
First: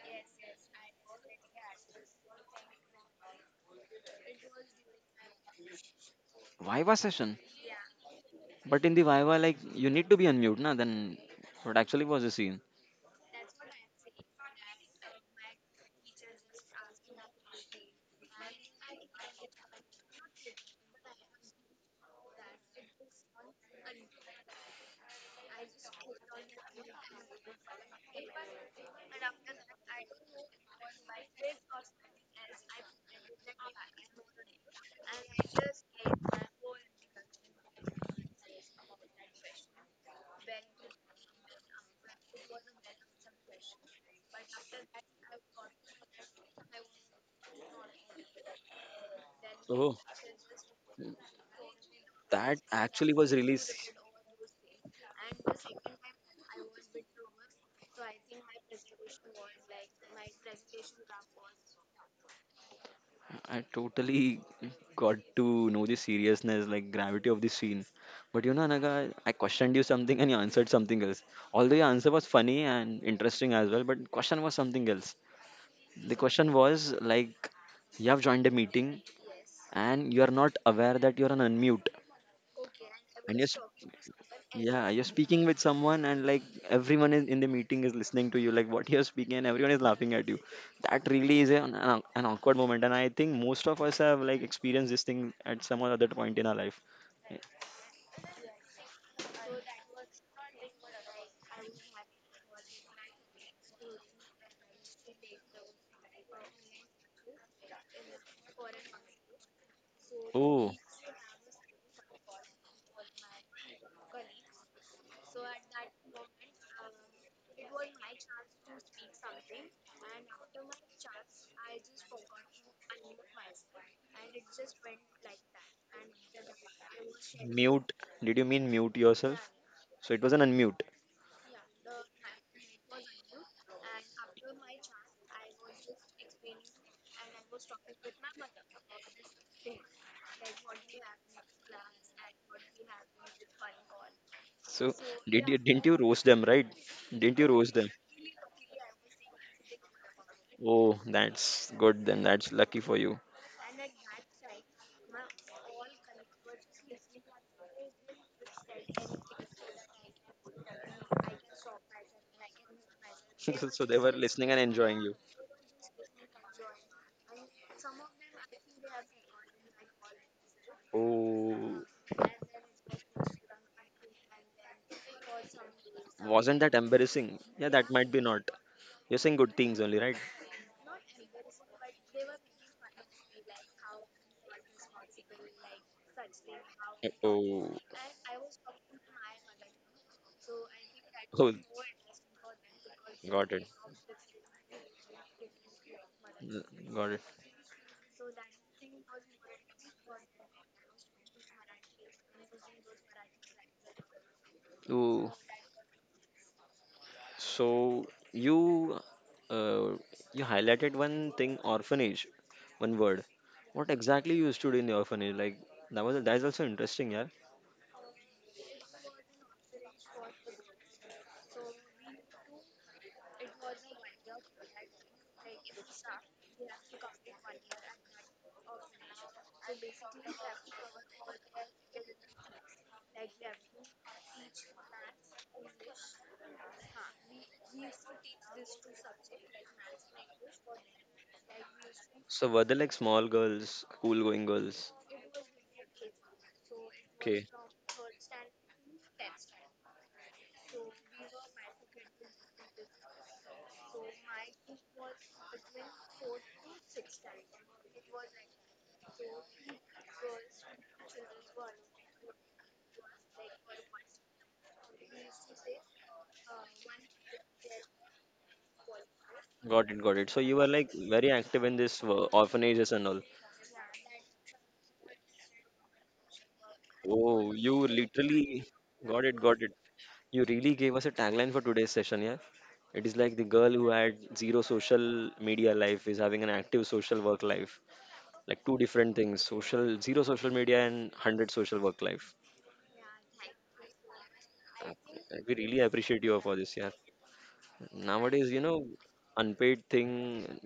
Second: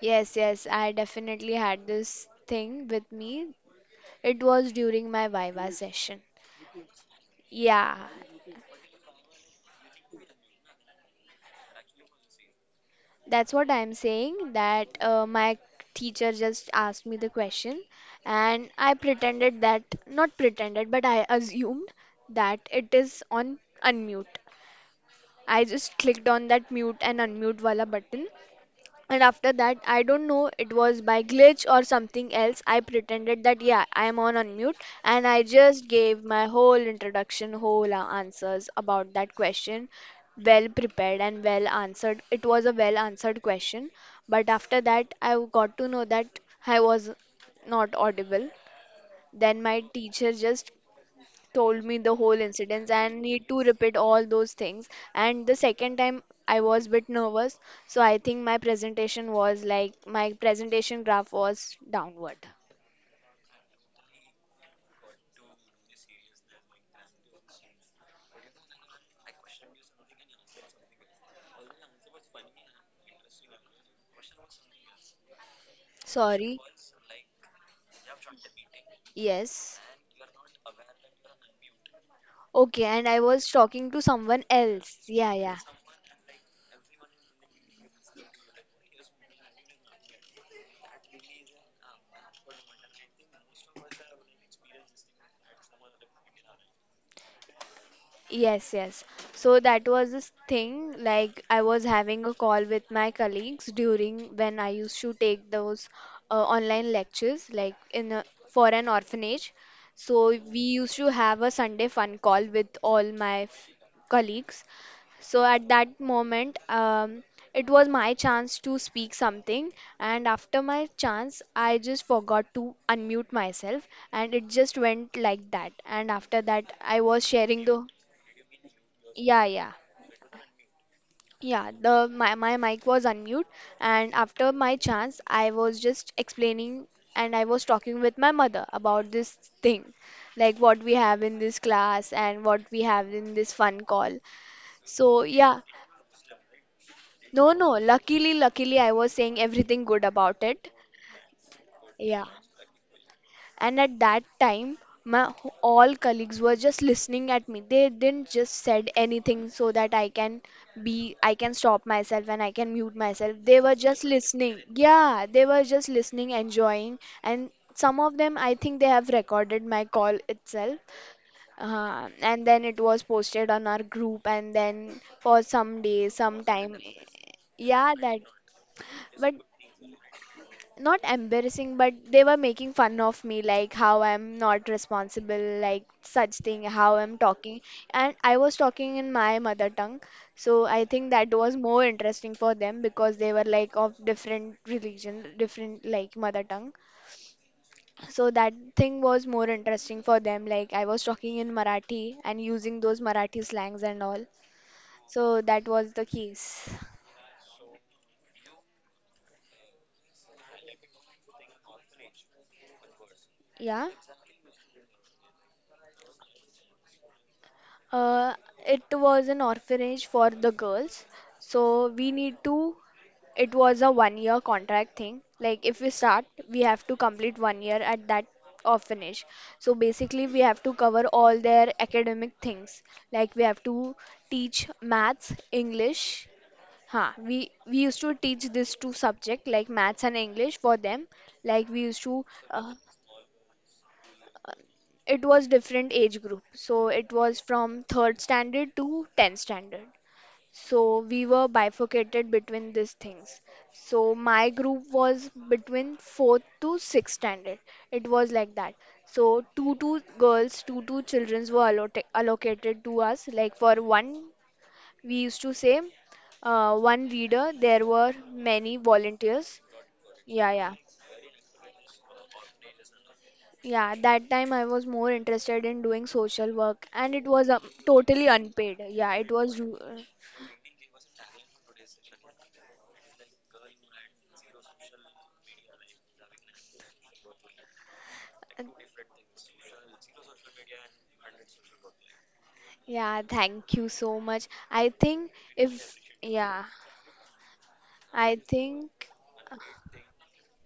S2: Yes, yes, I definitely had this thing with me. It was during my Viva session.
S1: Viva session.
S2: Yeah,
S1: But in the Viva, like you need to be unmute, na? Then what actually was the scene?
S2: that's what I'm saying that my teacher just asked me the question and I pretended that, not pretended, but I assumed that it is on unmute. I just clicked on that mute and unmute wala button. And after that, I don't know, it was by glitch or something else. I pretended that, yeah, I am on unmute. And I just gave my whole introduction, whole answers about that question. Well prepared and well answered. It was a well answered question. But after that, I got to know that I was not audible. Then my
S1: Oh.
S2: teacher just told me the whole
S1: That
S2: incidents
S1: actually
S2: and
S1: was
S2: need to
S1: released.
S2: repeat all those things, and the second time I was bit nervous, so I think my presentation was like my presentation graph was downward.
S1: I totally got to know the seriousness, like gravity of the scene. But you know, Anaga, I questioned you something and you answered something else. Although your answer was funny and interesting as well, but question was something else. The question
S2: Sorry.
S1: was like, you have joined a meeting
S2: Yes,
S1: and you are not aware that you are on unmute
S2: okay, and I
S1: and
S2: was
S1: yes.
S2: talking to someone
S1: Yeah,
S2: else.
S1: you're
S2: Yeah,
S1: speaking with
S2: yeah.
S1: someone, and like everyone is in the meeting is listening to you, like what you're speaking, and everyone is laughing at you. That really is an awkward moment, and I think most of us have like experienced this thing at some or other point in our life. Yeah.
S2: Yes, yes. So that was this thing. Like I was having a call with my colleagues during when I used to take those online lectures, like in a, for an orphanage. So we
S1: Oh,
S2: used to have a Sunday fun call with all my colleagues. So at that moment, it was my chance to speak something, and after my chance, I just forgot to unmute myself, and it just went like that. And after that, I was sharing the
S1: mute. Did you mean mute
S2: yeah,
S1: yourself?
S2: yeah.
S1: So it was an unmute.
S2: Yeah, the my mic was unmute, and after my chance I was just explaining, and I was talking with my mother about this thing, like what we have in this class and what we have in this fun call.
S1: So
S2: So,
S1: did you
S2: yeah.
S1: didn't you roast them, right? Didn't you
S2: No, no,
S1: roast them?
S2: luckily I was saying everything good about it.
S1: Oh, that's good. Then
S2: Yeah.
S1: that's lucky for you.
S2: And at that time my all colleagues were just listening at me. They didn't just said anything so that I can be I can stop myself and I can mute myself. They were
S1: So they
S2: just
S1: were listening and
S2: listening.
S1: enjoying you.
S2: Yeah, they were just listening, enjoying. And some of them I think they have recorded my call itself,
S1: Oh,
S2: and then it was posted on our group, and then for some days, some
S1: wasn't
S2: time.
S1: that embarrassing? Yeah,
S2: Yeah,
S1: that might
S2: that
S1: be not. You're
S2: but
S1: saying good things only, right?
S2: not embarrassing, but they were making fun of me like how I'm not responsible, like such thing, how I'm talking.
S1: Oh,
S2: And I was talking in my mother tongue, so I think that was
S1: cool.
S2: more interesting for them because they were
S1: Got it.
S2: like of different religion, different like mother tongue.
S1: Mm, Got it.
S2: So that thing was more interesting for them. Like I was talking in Marathi and using those Marathi slangs and all.
S1: Ooh.
S2: So that was the case.
S1: So you uh, you highlighted one thing, orphanage, one word.
S2: Yeah.
S1: What exactly you used to do in the orphanage? Like that's also interesting, yeah.
S2: Uh, it was an orphanage for the girls. So we need to, it was a 1 year contract thing. Like if we start, we have to complete 1 year at that orphanage. So basically, we have to cover all their academic things. Like we have to teach maths, English. Huh, we used to teach this two subject like maths and English for them. Like we used to,
S1: So were they like small girls, school going girls?
S2: it was different age group. So it was
S1: Okay,
S2: from third standard to 10th standard. So we were bifurcated between these things. So my group was between fourth to sixth standard. It was like that. So two girls, two childrens were allocated to us. Like for one, we used to say one reader. There were many volunteers.
S1: got it, got it. So
S2: Yeah,
S1: you were
S2: yeah.
S1: like very active in this orphanages and all.
S2: Yeah, that time I was more interested in doing social work and it was
S1: Oh, you
S2: totally
S1: literally
S2: unpaid. Yeah,
S1: got
S2: it
S1: it,
S2: was
S1: got it. You really gave us a tagline for today's session, yeah? It is like the girl who had zero social media life is having an active social work life. Like two different things, social zero social media and 100 social work life.
S2: yeah, thank you so much. I think
S1: Like, we really
S2: if,
S1: appreciate you for
S2: yeah,
S1: this, yeah.
S2: I
S1: Nowadays,
S2: think.
S1: unpaid thing,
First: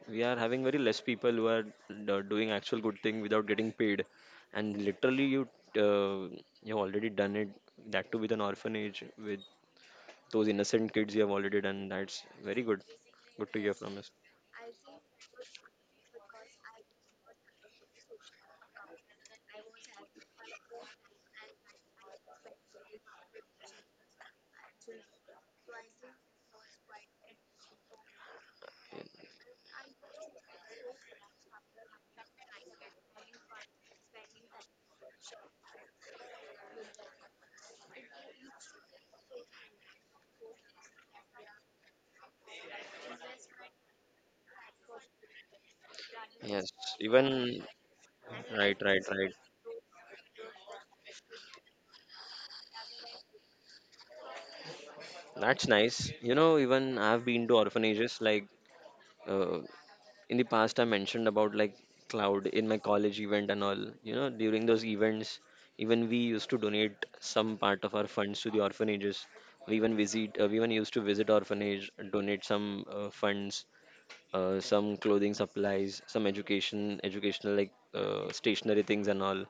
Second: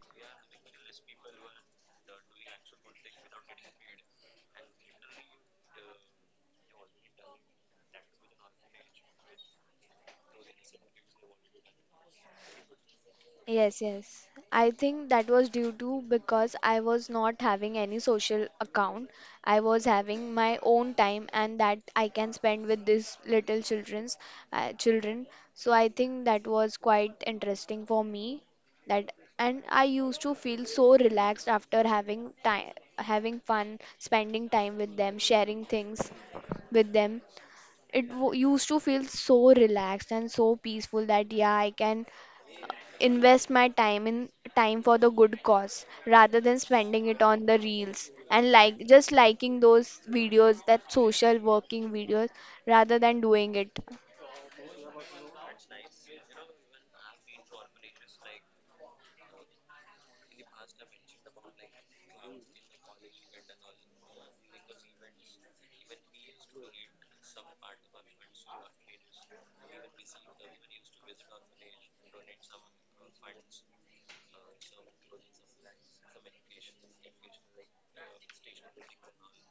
S1: we are having very less people who are doing actual good thing without getting paid. And literally, uh, you've already done it. That too with an orphanage with those innocent kids you have already done. That's very good. Good to hear
S2: Yes,
S1: from us.
S2: yes. I think that was due to because I was not having any social account. I was having my own time and that I can spend with these little children. So I think that was quite interesting for me that and I used to feel so relaxed after having time having fun, spending time with them, sharing things with them. Used to feel so relaxed and so peaceful that yeah, I can invest my time in time for the good cause rather than
S1: Yes,
S2: spending it on the
S1: even
S2: reels and
S1: right,
S2: like
S1: right,
S2: just
S1: right.
S2: liking those videos, that social working videos, rather than doing it.
S1: That's nice. You know, even I've been to orphanages. Like uh, in the past, I mentioned about like cloud in my college event and all. You know, during those events, even we used to donate some part of our funds to the orphanages. We even visit. We even used to visit orphanage, donate some funds some clothing supplies, some educational like stationary things and all.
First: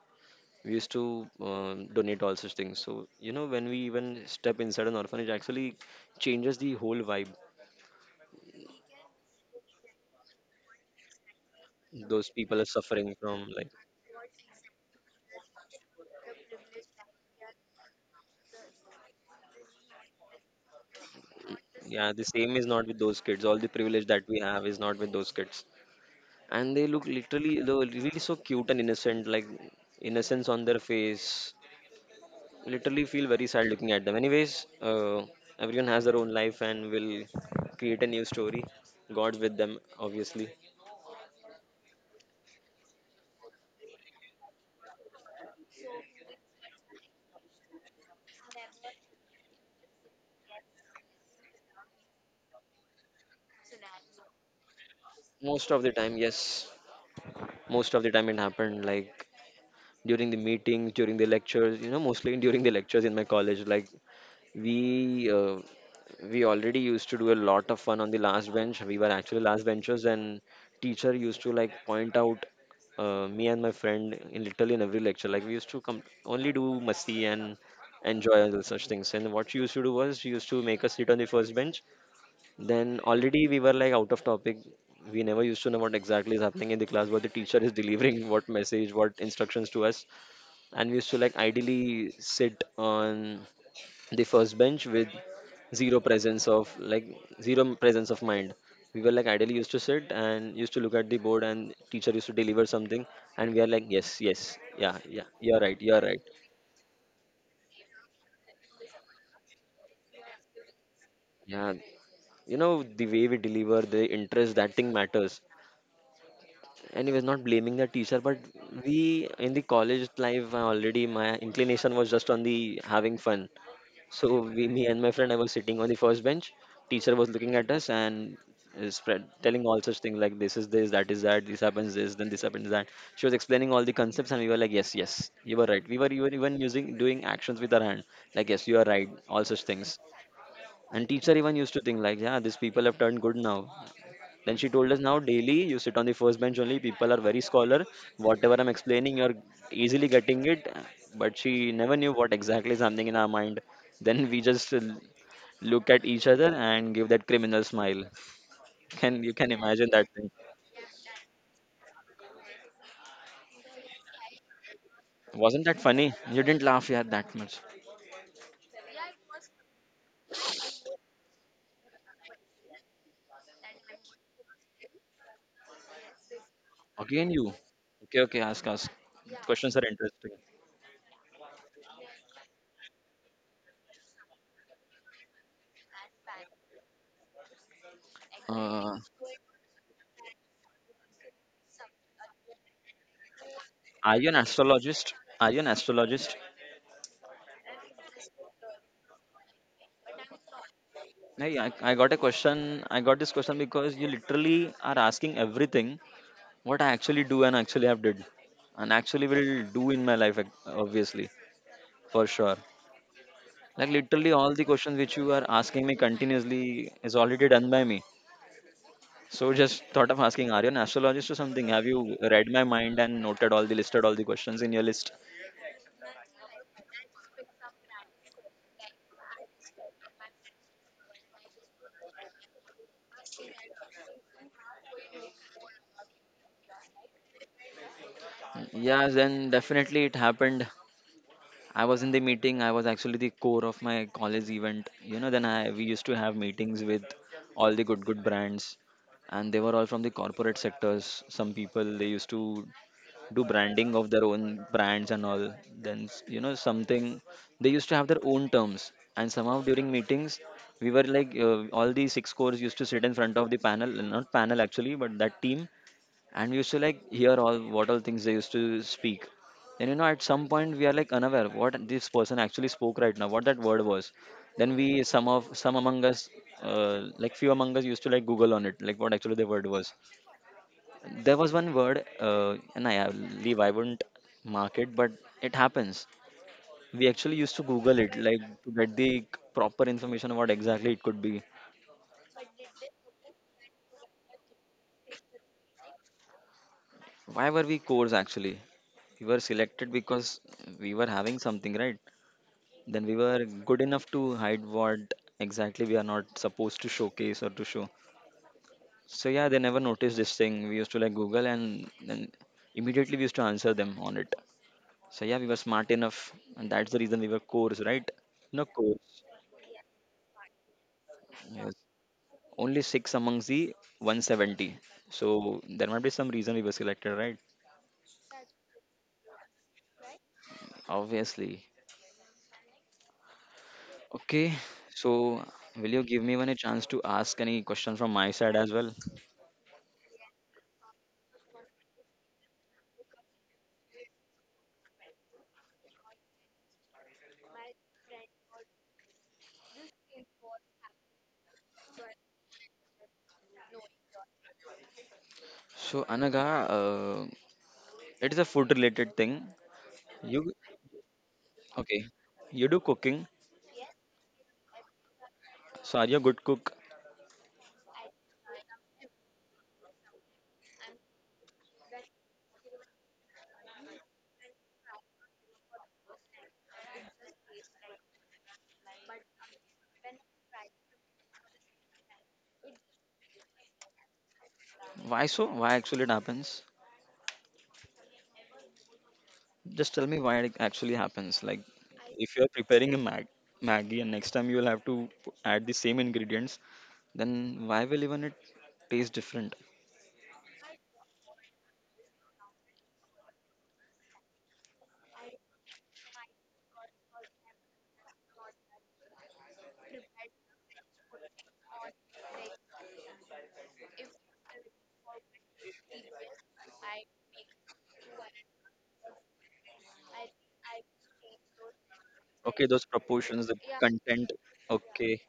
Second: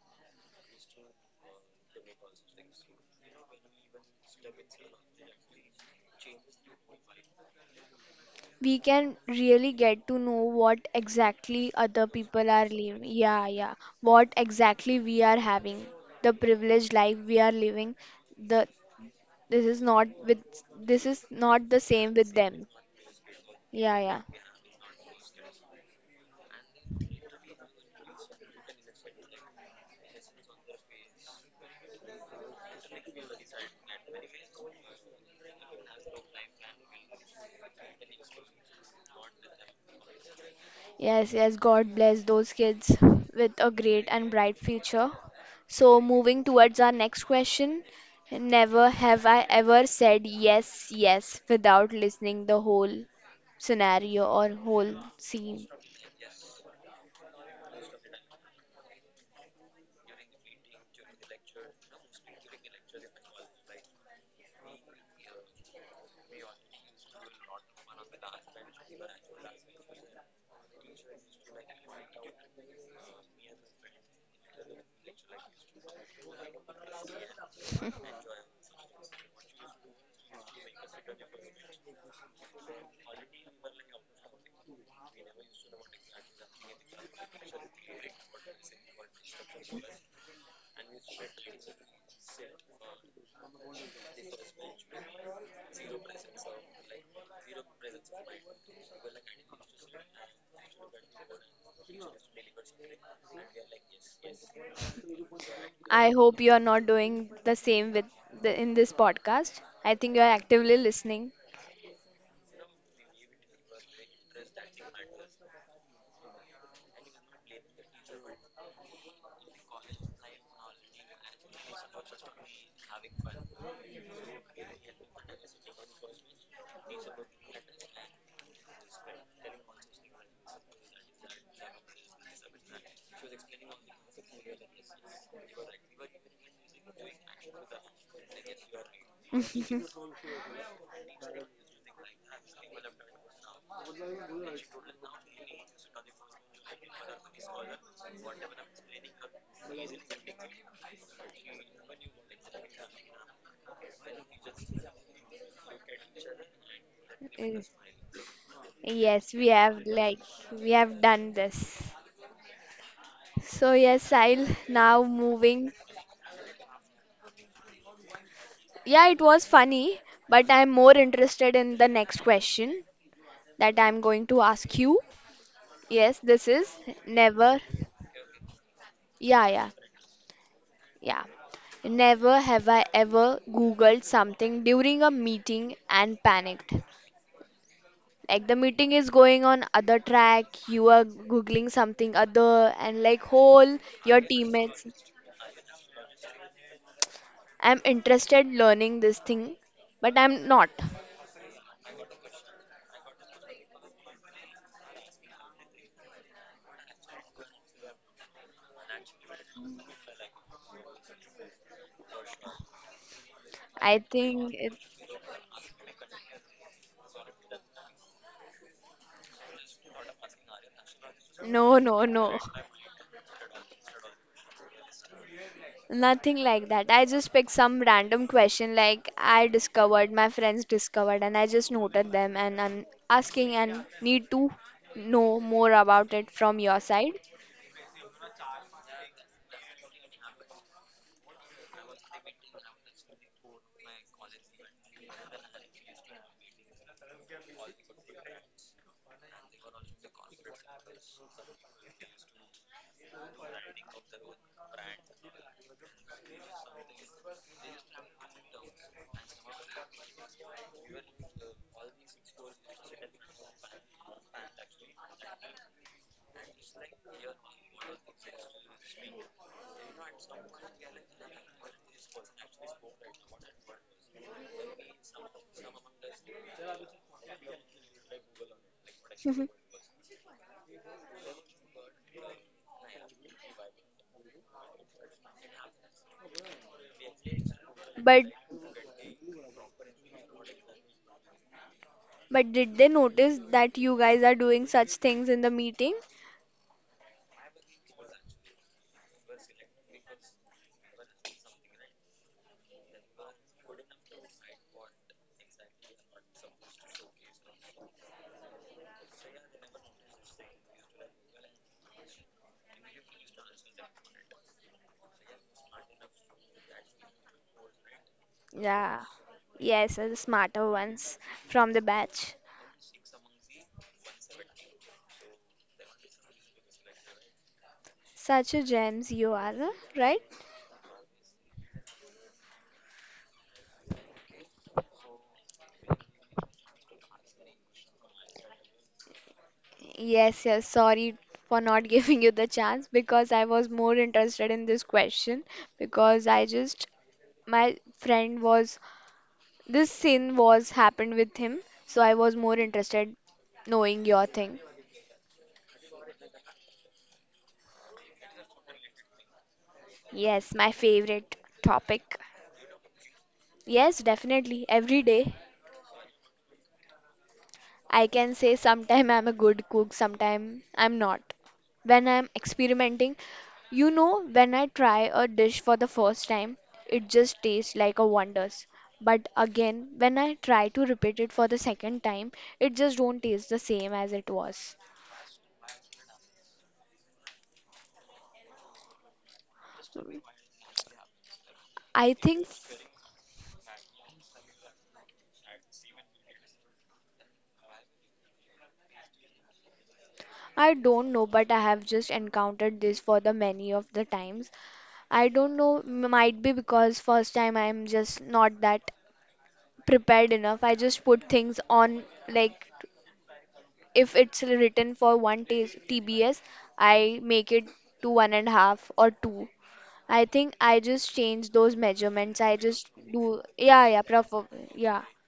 S1: We used to donate all such things. So you know, when we even step inside an orphanage, actually changes the whole vibe.
S2: We can really get to know what exactly other
S1: Those
S2: people
S1: people are
S2: are living.
S1: suffering
S2: Yeah,
S1: from like
S2: yeah, what exactly we are having, the privileged life we are living, the this is not with this is not the
S1: yeah,
S2: same
S1: the
S2: with
S1: same is
S2: them.
S1: not with those kids. All the
S2: Yeah,
S1: privilege
S2: yeah.
S1: that we have is not with those kids, and they look literally they're really so cute and innocent, like innocence on their face literally feel very sad looking at them. Anyways, everyone has their own life and will create a new story. God's with them, obviously.
S2: Yes, yes, God bless those kids with a great and bright future. So, moving towards our next question, never have I ever said yes, yes without listening the whole scenario or whole scene.
S1: Most of the time, yes. Most of the time it happened. Like during the meetings, during the lectures, you know, mostly during the lectures in my college, like we uh, we already used to do a lot of fun on the last bench. We were actually last benchers, and teacher used to like point out me and my friend in literally in every lecture. Like we used to come only do masti and enjoy all such things. And what she used to do was she used to make us sit on the first bench. Then already we were like out of topic. We never used to know what exactly is happening in the class, what the teacher is delivering, what message, what instructions to us, and we used to like ideally sit on the first bench with zero presence of like zero presence of mind. We were like ideally used to sit and used to look at the board, and teacher used to deliver something, and we are like yes, yes, yeah, yeah, you're right, you're
S2: I
S1: right.
S2: hope you are not doing the same with in this podcast. I think you are actively listening.
S1: Yeah, you know, the way we deliver the interest, that thing matters. Anyways, not blaming the teacher, but we in the college life, already my inclination was just on the having fun. So we, me and my friend, I was sitting on the first bench. Teacher was looking at us and is spread, telling all such things like this is this, that is that, this happens this, then this happens that. She was explaining all the concepts, and we were like, yes, yes, you were right. We were even using doing actions with our hand, like yes, you are right, all such things. And teacher even used to think like, yeah, these people have turned good now. Then she told us now daily you sit on the first bench only. People are very scholar. Whatever I'm explaining, you're easily getting it. But she never knew what exactly is something in our mind. Then we just look at each other and give that criminal
S2: Yes,
S1: smile. Can you
S2: yes, we
S1: can
S2: have
S1: imagine that thing?
S2: we have done this. So yes, I'll now
S1: Wasn't
S2: moving.
S1: that funny? You didn't laugh yeah that much.
S2: Yeah, it was funny, but I'm more interested in the next question that I'm going to ask you. Yes, this is
S1: Again you.
S2: never.
S1: Okay, okay. Ask, ask.
S2: Yeah, yeah,
S1: Questions are interesting.
S2: yeah. Never have I ever Googled something during a meeting and panicked. Like the meeting
S1: Uh,
S2: is going on other track, you are Googling something other, and like whole your
S1: are you an
S2: teammates.
S1: astrologist? Are you an astrologist?
S2: I'm interested learning this thing, but I'm not.
S1: Hey, I got a question. I got this question because you literally are asking everything what I actually do and actually have did and actually will do in my life, obviously, for sure. Like
S2: I
S1: literally all
S2: think
S1: the
S2: it's
S1: questions which you are asking me continuously is already done by me. So just thought of asking, are you an astrologist or something?
S2: no,
S1: Have
S2: no,
S1: you
S2: no.
S1: read my mind and noted all the listed all the questions in your list?
S2: Nothing like that. I just picked some random question like I discovered, my friends discovered, and I just noted them and I'm asking and need to know more about it from your side.
S1: Yeah, then definitely it happened. I was in the meeting. I was actually the core of my college event. You know, then I we used to have meetings with all the good good brands, and they were all from the corporate sectors. Some people they used to do branding of their own brands and all. Then you know something they used to have their own terms. And somehow during meetings, we were like all the six cores used to sit in front of the panel, not panel actually, but that team, and we used to like hear all what all things they used to speak. Then you know at some point we are like unaware what this person actually spoke right now, what that word was. Then we some among us like few among us used to like google on it like what actually the word was. There was one word and I leave I wouldn't mark it, but it happens. We actually used to google it
S2: But
S1: like to get the proper information of what exactly it could be.
S2: but did they notice that you guys are doing such things in the meeting?
S1: Why were we cores actually? We were selected because we were having something, right? Then we were good enough to hide what exactly we are not supposed to showcase or to show. So yeah, they never noticed this thing. We used to like Google and then immediately we used to answer them on it. So yeah, we were smart enough, and that's the reason we were cores, right? No
S2: Yeah.
S1: cores.
S2: Yes, the smarter ones from
S1: Yes.
S2: the batch.
S1: Only six amongst the 170. So there might be some reason we were selected, right?
S2: Such a gems you are, right?
S1: Obviously. Okay. So will you give me one a chance to ask any question from my side as well?
S2: Yes, yes, sorry for not giving you the chance because I was more interested in this question because I just my friend was, this sin was happened with him, so I was more interested knowing your thing.
S1: So Anaga, uh, it is a food related thing.
S2: Yes,
S1: You
S2: my favorite
S1: okay?
S2: topic.
S1: You do cooking,
S2: Yes, definitely every day.
S1: so are you a good cook?
S2: I can say sometime I'm a good cook, sometime I'm not. When I'm experimenting, you know, when I try a dish for the first time, it just tastes like a wonders. But again, when I try to repeat it for the second time, it just don't taste the same as it was.
S1: Why so? Why actually it happens? Just tell me why it actually happens. Like
S2: I
S1: if you
S2: think
S1: are preparing a mag Maggie, and next time you will have to add the same ingredients, then why will even it taste different?
S2: I don't know, but I have just encountered this for the many of the times. I don't know, might be because first time I'm just not that prepared enough. I just put things on like if it's written for one TBS, I make it to 1.5 or 2. I think I just change those measurements. I
S1: Okay, those
S2: just do,
S1: proportions, the
S2: yeah, yeah,
S1: content.
S2: proper, yeah.
S1: Okay,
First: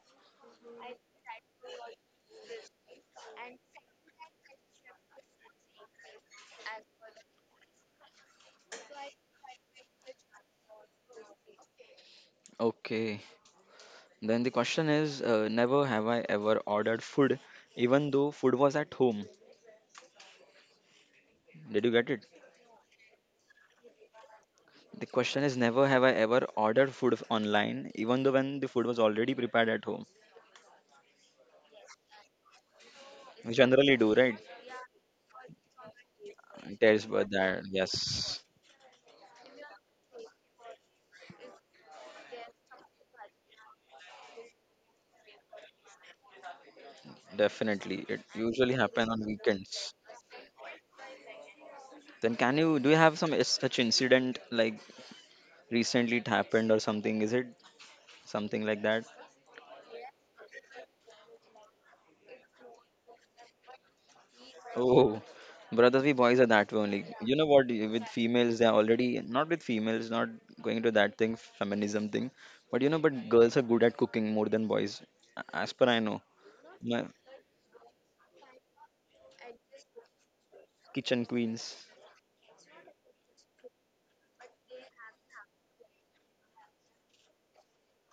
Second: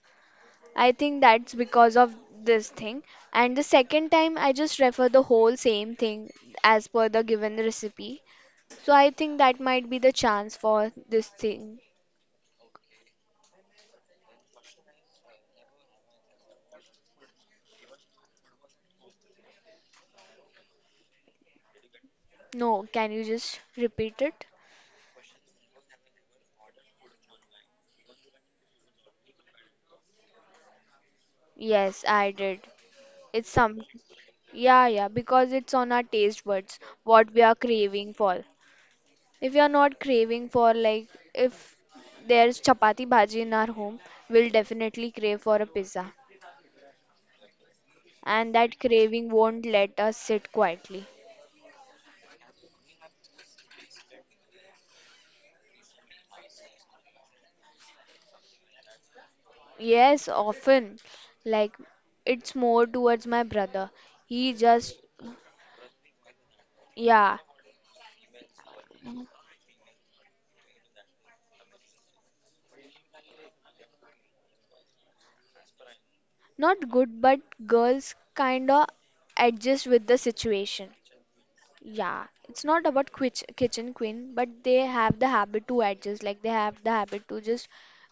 S2: I think that's because of this thing. And the second time, I just refer the whole same thing as per the given recipe. So I think that might be the chance for this thing.
S1: okay. Then the question is, never have I ever ordered food, even though food was at home. Did you get it?
S2: No, can you just repeat it?
S1: The question is never have I ever ordered food online, even though when the food was already prepared at home.
S2: Yes, I did. It's
S1: We
S2: some.
S1: generally do, right?
S2: Yeah, yeah, because it's on our taste buds,
S1: There's but
S2: what we are
S1: that
S2: craving
S1: yes,
S2: for. If we are not craving for, like, if there's chapati bhaji in our home, we'll definitely crave for a pizza.
S1: definitely. It
S2: And
S1: usually
S2: that
S1: happen on
S2: craving won't
S1: weekends.
S2: let us sit quietly.
S1: Then can you do you have some such incident like recently it happened or something? Is it something like that?
S2: Yes, often. Like, it's more towards my brother. He just,
S1: Oh, brothers, we boys are that way only. You
S2: yeah,
S1: know what? With females, they are already not with females, not going to that thing, feminism thing. But you know, but girls are good at cooking more than boys, as per I know.
S2: not
S1: My
S2: good, but girls kinda adjust with the situation.
S1: kitchen queens.
S2: Yeah, it's not about quich kitchen queen, but they have the habit to adjust. Like they have the habit to just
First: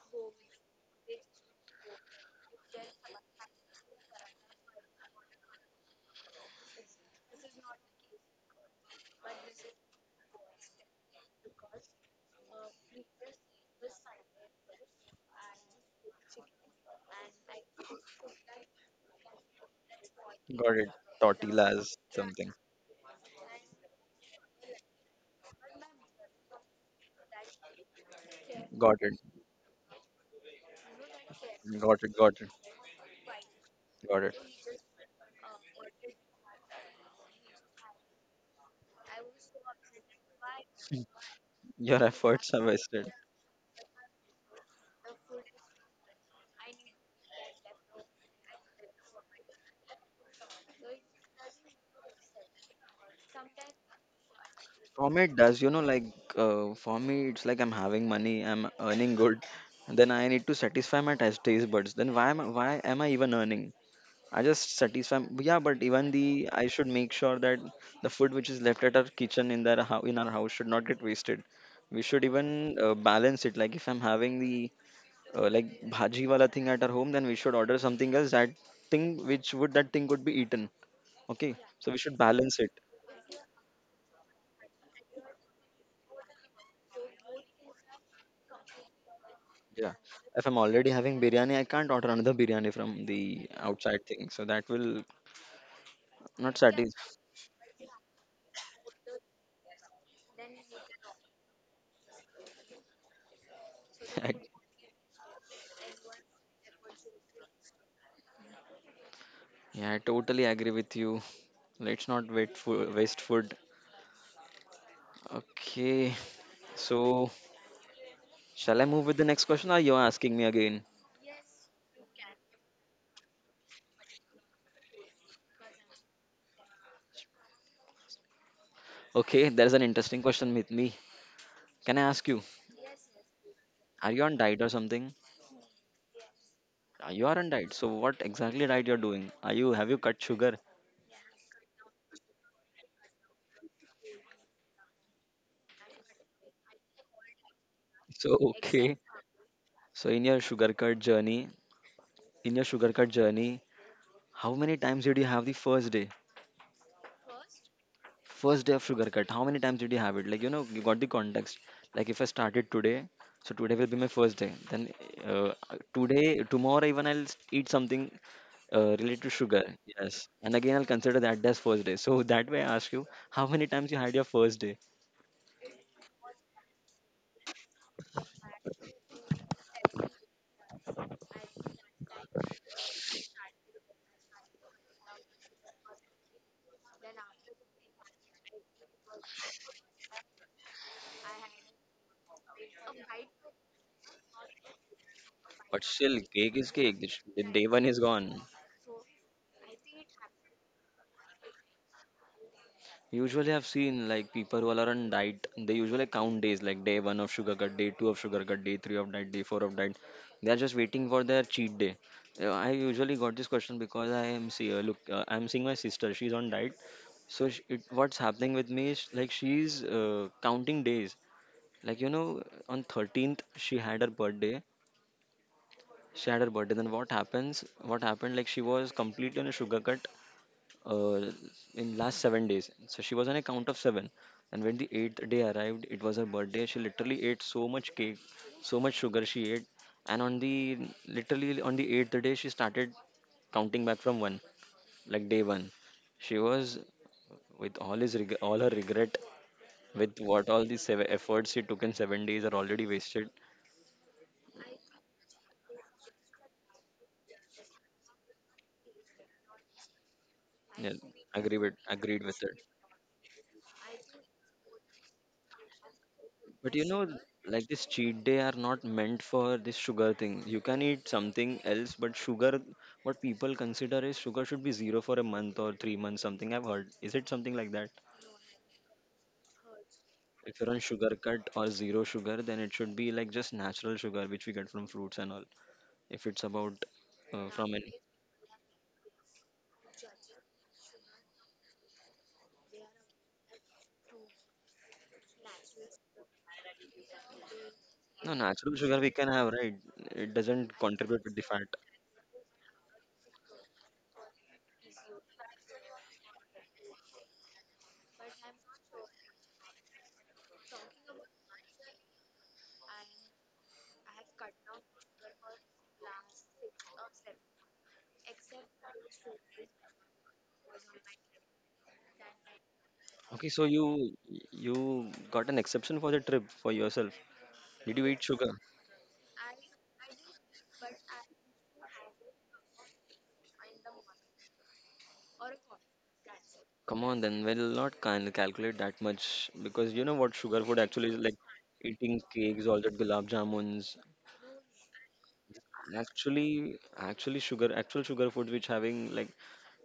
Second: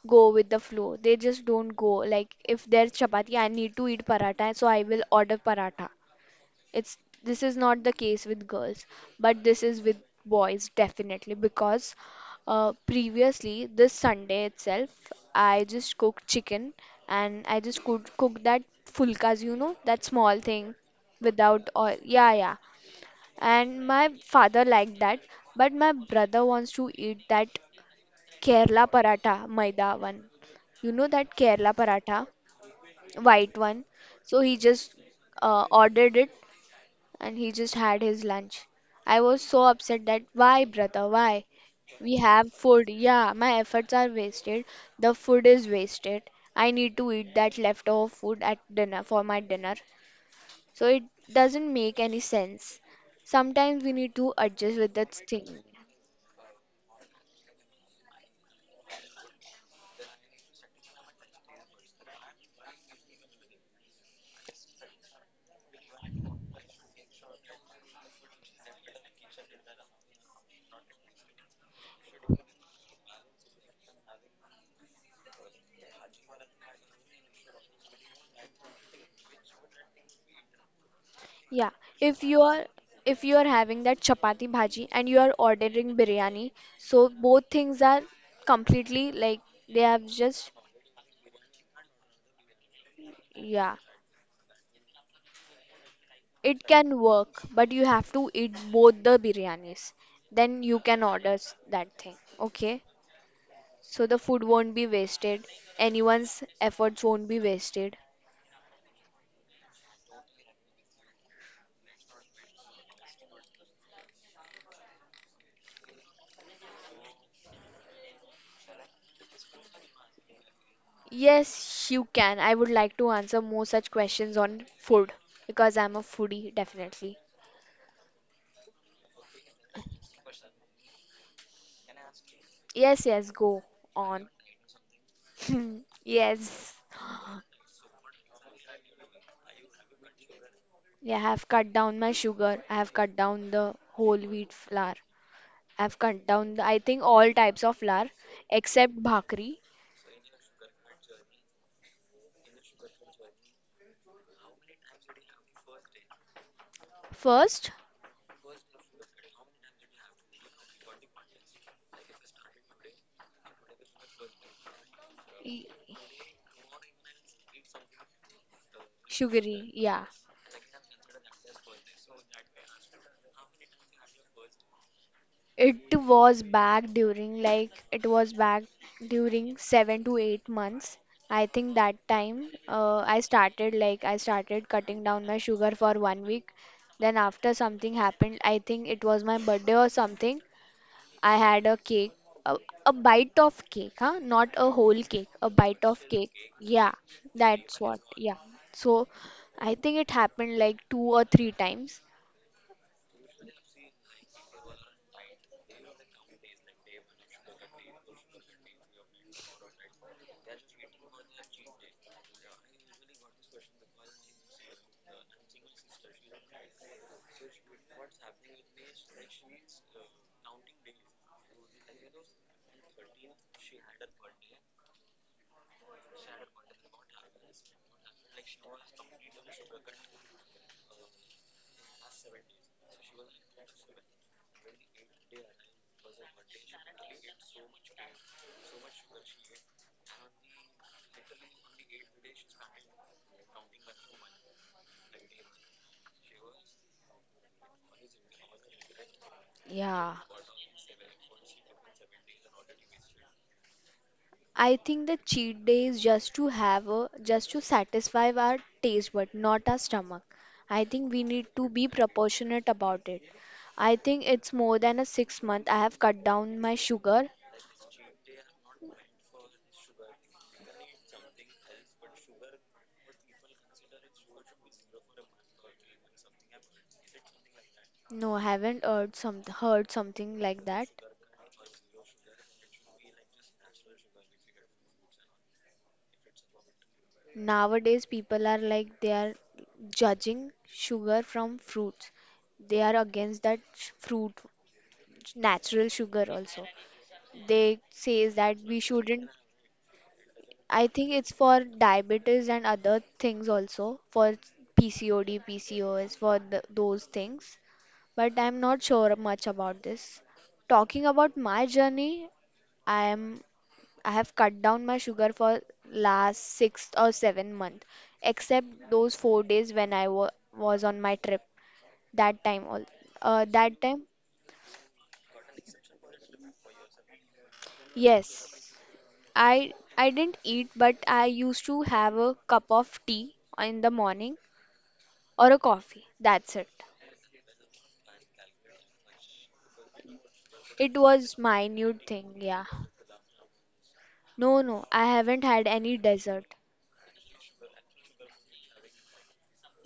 S2: go with the flow. They just don't go. Like if there's chapati, I need to eat paratha, so I will order paratha. It's this is not the case with girls, but this is with boys definitely because previously this Sunday itself, I just cooked chicken and I just cooked that fulkas, you know, that small thing
S1: Got it.
S2: without
S1: Tortillas,
S2: oil. Yeah,
S1: something.
S2: yeah, and my father liked that, but my brother wants to eat that kerala
S1: Got it.
S2: paratha maida one, you know that kerala
S1: Got it.
S2: paratha
S1: Got it.
S2: white one.
S1: Got it.
S2: So he just ordered it, and he just had his lunch. I was so upset that why brother why,
S1: Your
S2: we have
S1: efforts are
S2: food,
S1: wasted.
S2: yeah, my efforts are wasted, the food is wasted. I need to eat that leftover food at dinner for my dinner, so it doesn't make any sense. Sometimes we need to adjust with
S1: For
S2: that
S1: me, it
S2: thing.
S1: does. You know, like for me, it's like I'm having money. I'm earning good. Then I need to satisfy my taste buds. Then why am I even earning? I just satisfy. Yeah, but even the I should make sure that the food which is left at our kitchen in their hou- in our house should not get wasted. We should even balance it. Like if I'm having the like bhaji wala thing at our home, then we should order something else that thing which would that thing could be eaten. Okay,
S2: Yeah,
S1: so we should
S2: if you
S1: balance
S2: are
S1: it.
S2: if you are having that chapati bhaji and you are ordering biryani, so both things are completely like they
S1: Yeah,
S2: have
S1: if
S2: just,
S1: I'm already having biryani, I can't order another biryani from the
S2: yeah,
S1: outside thing, so that will not
S2: it
S1: satisfy.
S2: can work, but you have to eat both the biryanis. Then you can order that thing. Okay? So the food won't be wasted. Anyone's efforts won't be wasted.
S1: Yeah, I totally agree with you. Let's not wait for waste food. Okay, so shall I move with the next question, or you're asking me again?
S2: Yes, you can. I would like to answer more such questions on food because I'm a foodie, definitely.
S1: Okay, there's an interesting question with me. Can I ask you,
S2: Yes, yes, go
S1: are you
S2: on.
S1: on diet or something?
S2: Yes.
S1: You aren't diet. So what exactly diet you're doing? Are you have you cut sugar?
S2: Yeah, I have cut down my sugar. I have cut down the whole wheat flour. I have cut down I think all types of flour
S1: So exactly. Okay.
S2: except bhakri.
S1: So in your sugar cut journey, in your sugar cut journey, how many times did you have the first day?
S2: First,
S1: First day of sugar cut. How many times did you have it? Like you know, you got the context. Like if I started today, so today will be my first day. Then uh,
S2: y-
S1: today, tomorrow even I'll eat something related to sugar.
S2: sugary, yeah.
S1: Yes. And again I'll consider that as first day. So that way I ask you, how many times you had your first day?
S2: It was back during 7 to 8 months. I think that time I started like I started cutting down my sugar for 1 week. Then after something happened, I think it was my birthday or something. I had a cake, a, a bite of cake, huh? Not a whole cake, a bite
S1: But
S2: of
S1: still,
S2: cake.
S1: cake is
S2: Yeah,
S1: cake. The the day
S2: that's
S1: one
S2: what.
S1: is
S2: Yeah.
S1: gone.
S2: So I think it happened like 2 or 3 times.
S1: Usually, I've seen like people who are on diet, they usually count days like day one of sugar cut, day two of sugar cut, day three of diet, day four of diet. They are just waiting for their cheat day. I usually got this question because I am see look I'm seeing my sister. She's on diet, so sh it, what's happening with me is like she's counting days. Like you know, on 13th she had her birthday. She had her birthday. Then what happens? What happened? Like she was completely on a sugar cut uh, in last 7 days. So she was on a count of seven. And when the eighth day arrived, it was her birthday. She literally ate so much cake, so much sugar she ate. And on the literally on the eighth day, she started counting back from one, like day one. She was with all his all her regret,
S2: Yeah.
S1: with what all the seven efforts she took in 7 days are already wasted.
S2: I think the cheat day is just to have a just to satisfy our taste but not our stomach. I
S1: Yeah,
S2: think we need to be
S1: agreed with it.
S2: proportionate about it. I think it's more than a 6 month. I have cut down
S1: But
S2: my
S1: you know,
S2: sugar.
S1: like this cheat day are not meant for this sugar thing. You can eat something else, but sugar, what people consider is sugar should be zero for a month or 3 months, something I've heard. Is it something like that?
S2: No, I haven't heard something
S1: If
S2: like
S1: you're on
S2: that.
S1: sugar cut or zero sugar, then it should be like just natural sugar, which we get from fruits and all. If it's about from an
S2: Nowadays people are like they are judging sugar from fruits. They are against that fruit natural sugar also. They say
S1: no
S2: that
S1: natural
S2: we
S1: sugar we
S2: shouldn't
S1: can have, right? It doesn't
S2: I think
S1: contribute
S2: it's
S1: with the
S2: for
S1: fat.
S2: diabetes and other things also, for PCOD, PCOS, for th those things. But I'm not sure much about this. Talking about my journey, I am I have cut down my sugar for last 6 or 7 month, except those 4 days when I wa was on my trip. That time all,
S1: Okay, so
S2: that
S1: you
S2: time,
S1: you got an exception for the trip for yourself. Did you eat sugar?
S2: yes, I didn't eat, but I used to have a cup of tea in the morning or a coffee. That's it.
S1: Come on, then we'll not can calculate that much because you know what sugar food
S2: It
S1: actually is like
S2: was my new
S1: eating
S2: thing, yeah.
S1: cakes, all that gulab jamuns.
S2: No, no, I haven't had any dessert.
S1: Actually, actually sugar, actual sugar food which having like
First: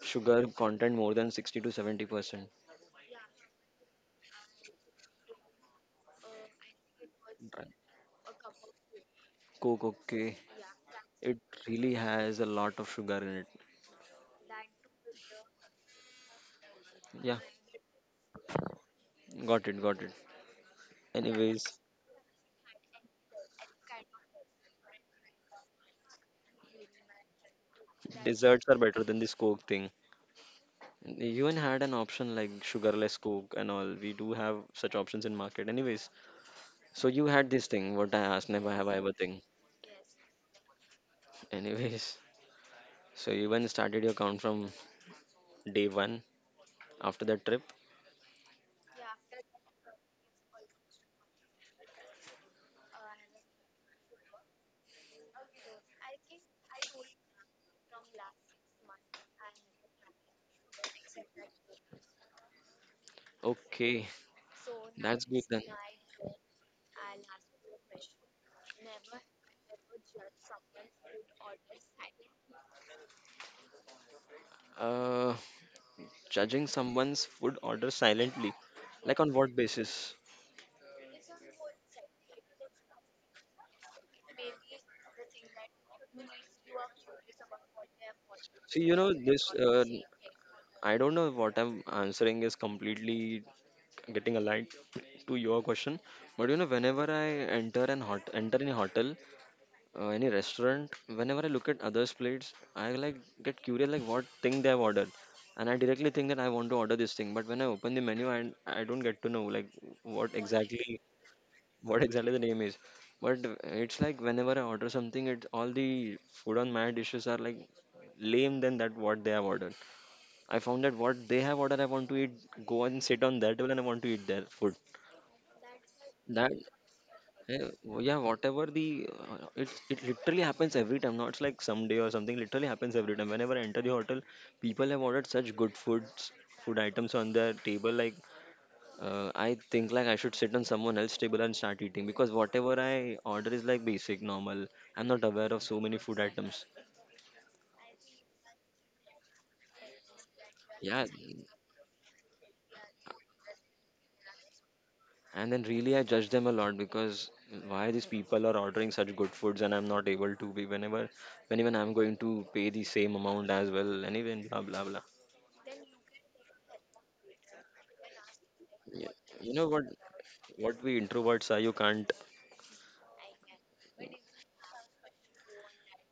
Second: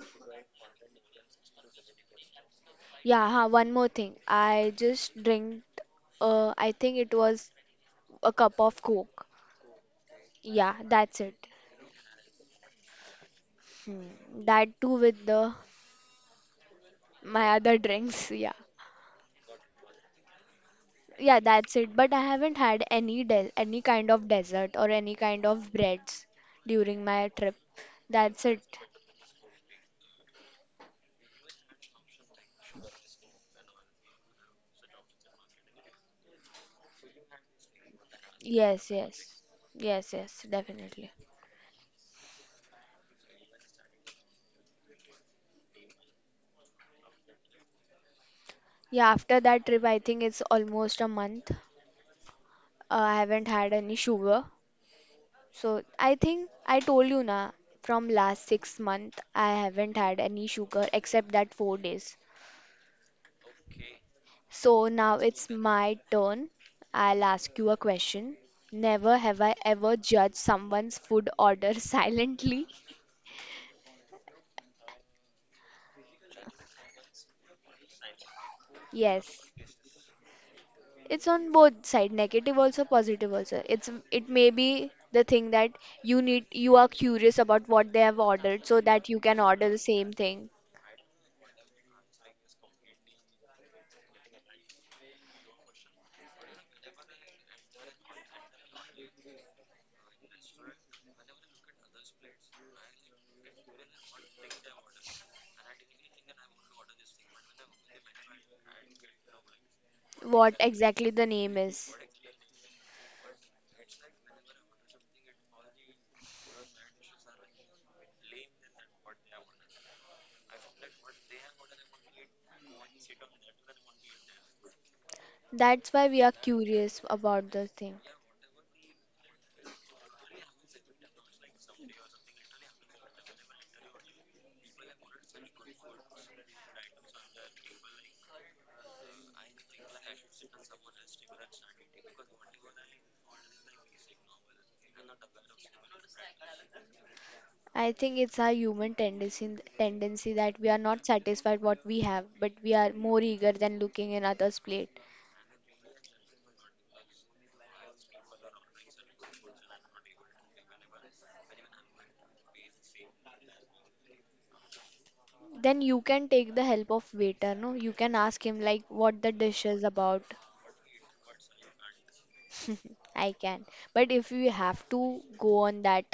S1: sugar content more than 60 to 70%.
S2: Yeah, huh, one more thing. I just I think it was
S1: Right.
S2: a cup of Coke.
S1: Coke, okay.
S2: Yeah, that's
S1: It
S2: it.
S1: really has a lot of sugar in it.
S2: Hmm. That too with the
S1: Yeah,
S2: my other drinks, yeah.
S1: got it, got it.
S2: Yeah,
S1: Anyways,
S2: that's it. But I haven't had any de any kind of dessert or any kind of breads during my trip. That's it.
S1: desserts are better than this Coke thing. And even had an option like sugarless coke and all. We do have such options in market, anyways. So you had this thing. What I asked, never have
S2: Yes,
S1: I ever
S2: yes.
S1: thing.
S2: Yes, yes, definitely.
S1: Anyways, so you even started your count from day one after that trip.
S2: Yeah, after that trip, I think it's almost a month. I haven't had any sugar. So I think I told you na, from last 6 month I haven't had any sugar except that 4 days.
S1: Okay,
S2: So now
S1: that's good
S2: it's
S1: then.
S2: my turn. I'll ask you a question. Never have I ever judged someone's food order silently.
S1: Uh, judging someone's food order silently, like on
S2: Yes.
S1: what basis?
S2: It's on both side, negative also, positive also. It's it may be the thing that you need, you are curious about what they have ordered
S1: See,
S2: so
S1: you
S2: that
S1: know
S2: you can
S1: this.
S2: order the same thing.
S1: I don't know what I'm answering is completely getting aligned to your question. But you know, whenever I enter any hotel, any restaurant, whenever I look at others' plates, I like get curious like what thing they have ordered, and I directly think that I want to order this thing. But when I open the menu, and I don't get to know like what
S2: What
S1: exactly
S2: exactly the name is.
S1: what exactly the name is. But it's like whenever I order something, it all the food on my dishes are like lame than that what they have ordered. I found that what they have ordered, I want to eat, go and sit on that table, and I want to eat their food.
S2: That's why we are
S1: That
S2: curious about the thing.
S1: yeah, whatever the it literally happens every time. Not like someday or something. Literally happens every time. Whenever I enter the hotel, people have ordered such good foods, food items on their table. Like I think like I should sit on someone else's table and start eating because whatever I order is like basic, normal. I'm not aware of so many food items.
S2: I think it's our human tendency that we are not
S1: Yeah,
S2: satisfied what we have, but we are more eager than looking in others plate.
S1: and then really, I judge them a lot because why these people are ordering such good foods and I'm not able to be whenever, when even I'm going to pay the same amount as well, anyway, and even blah blah blah.
S2: Then you can take the help of waiter. No, you can ask him like
S1: Yeah.
S2: what the
S1: You know
S2: dish is
S1: what?
S2: about.
S1: What we introverts are, you can't.
S2: I can. But if you have to go on that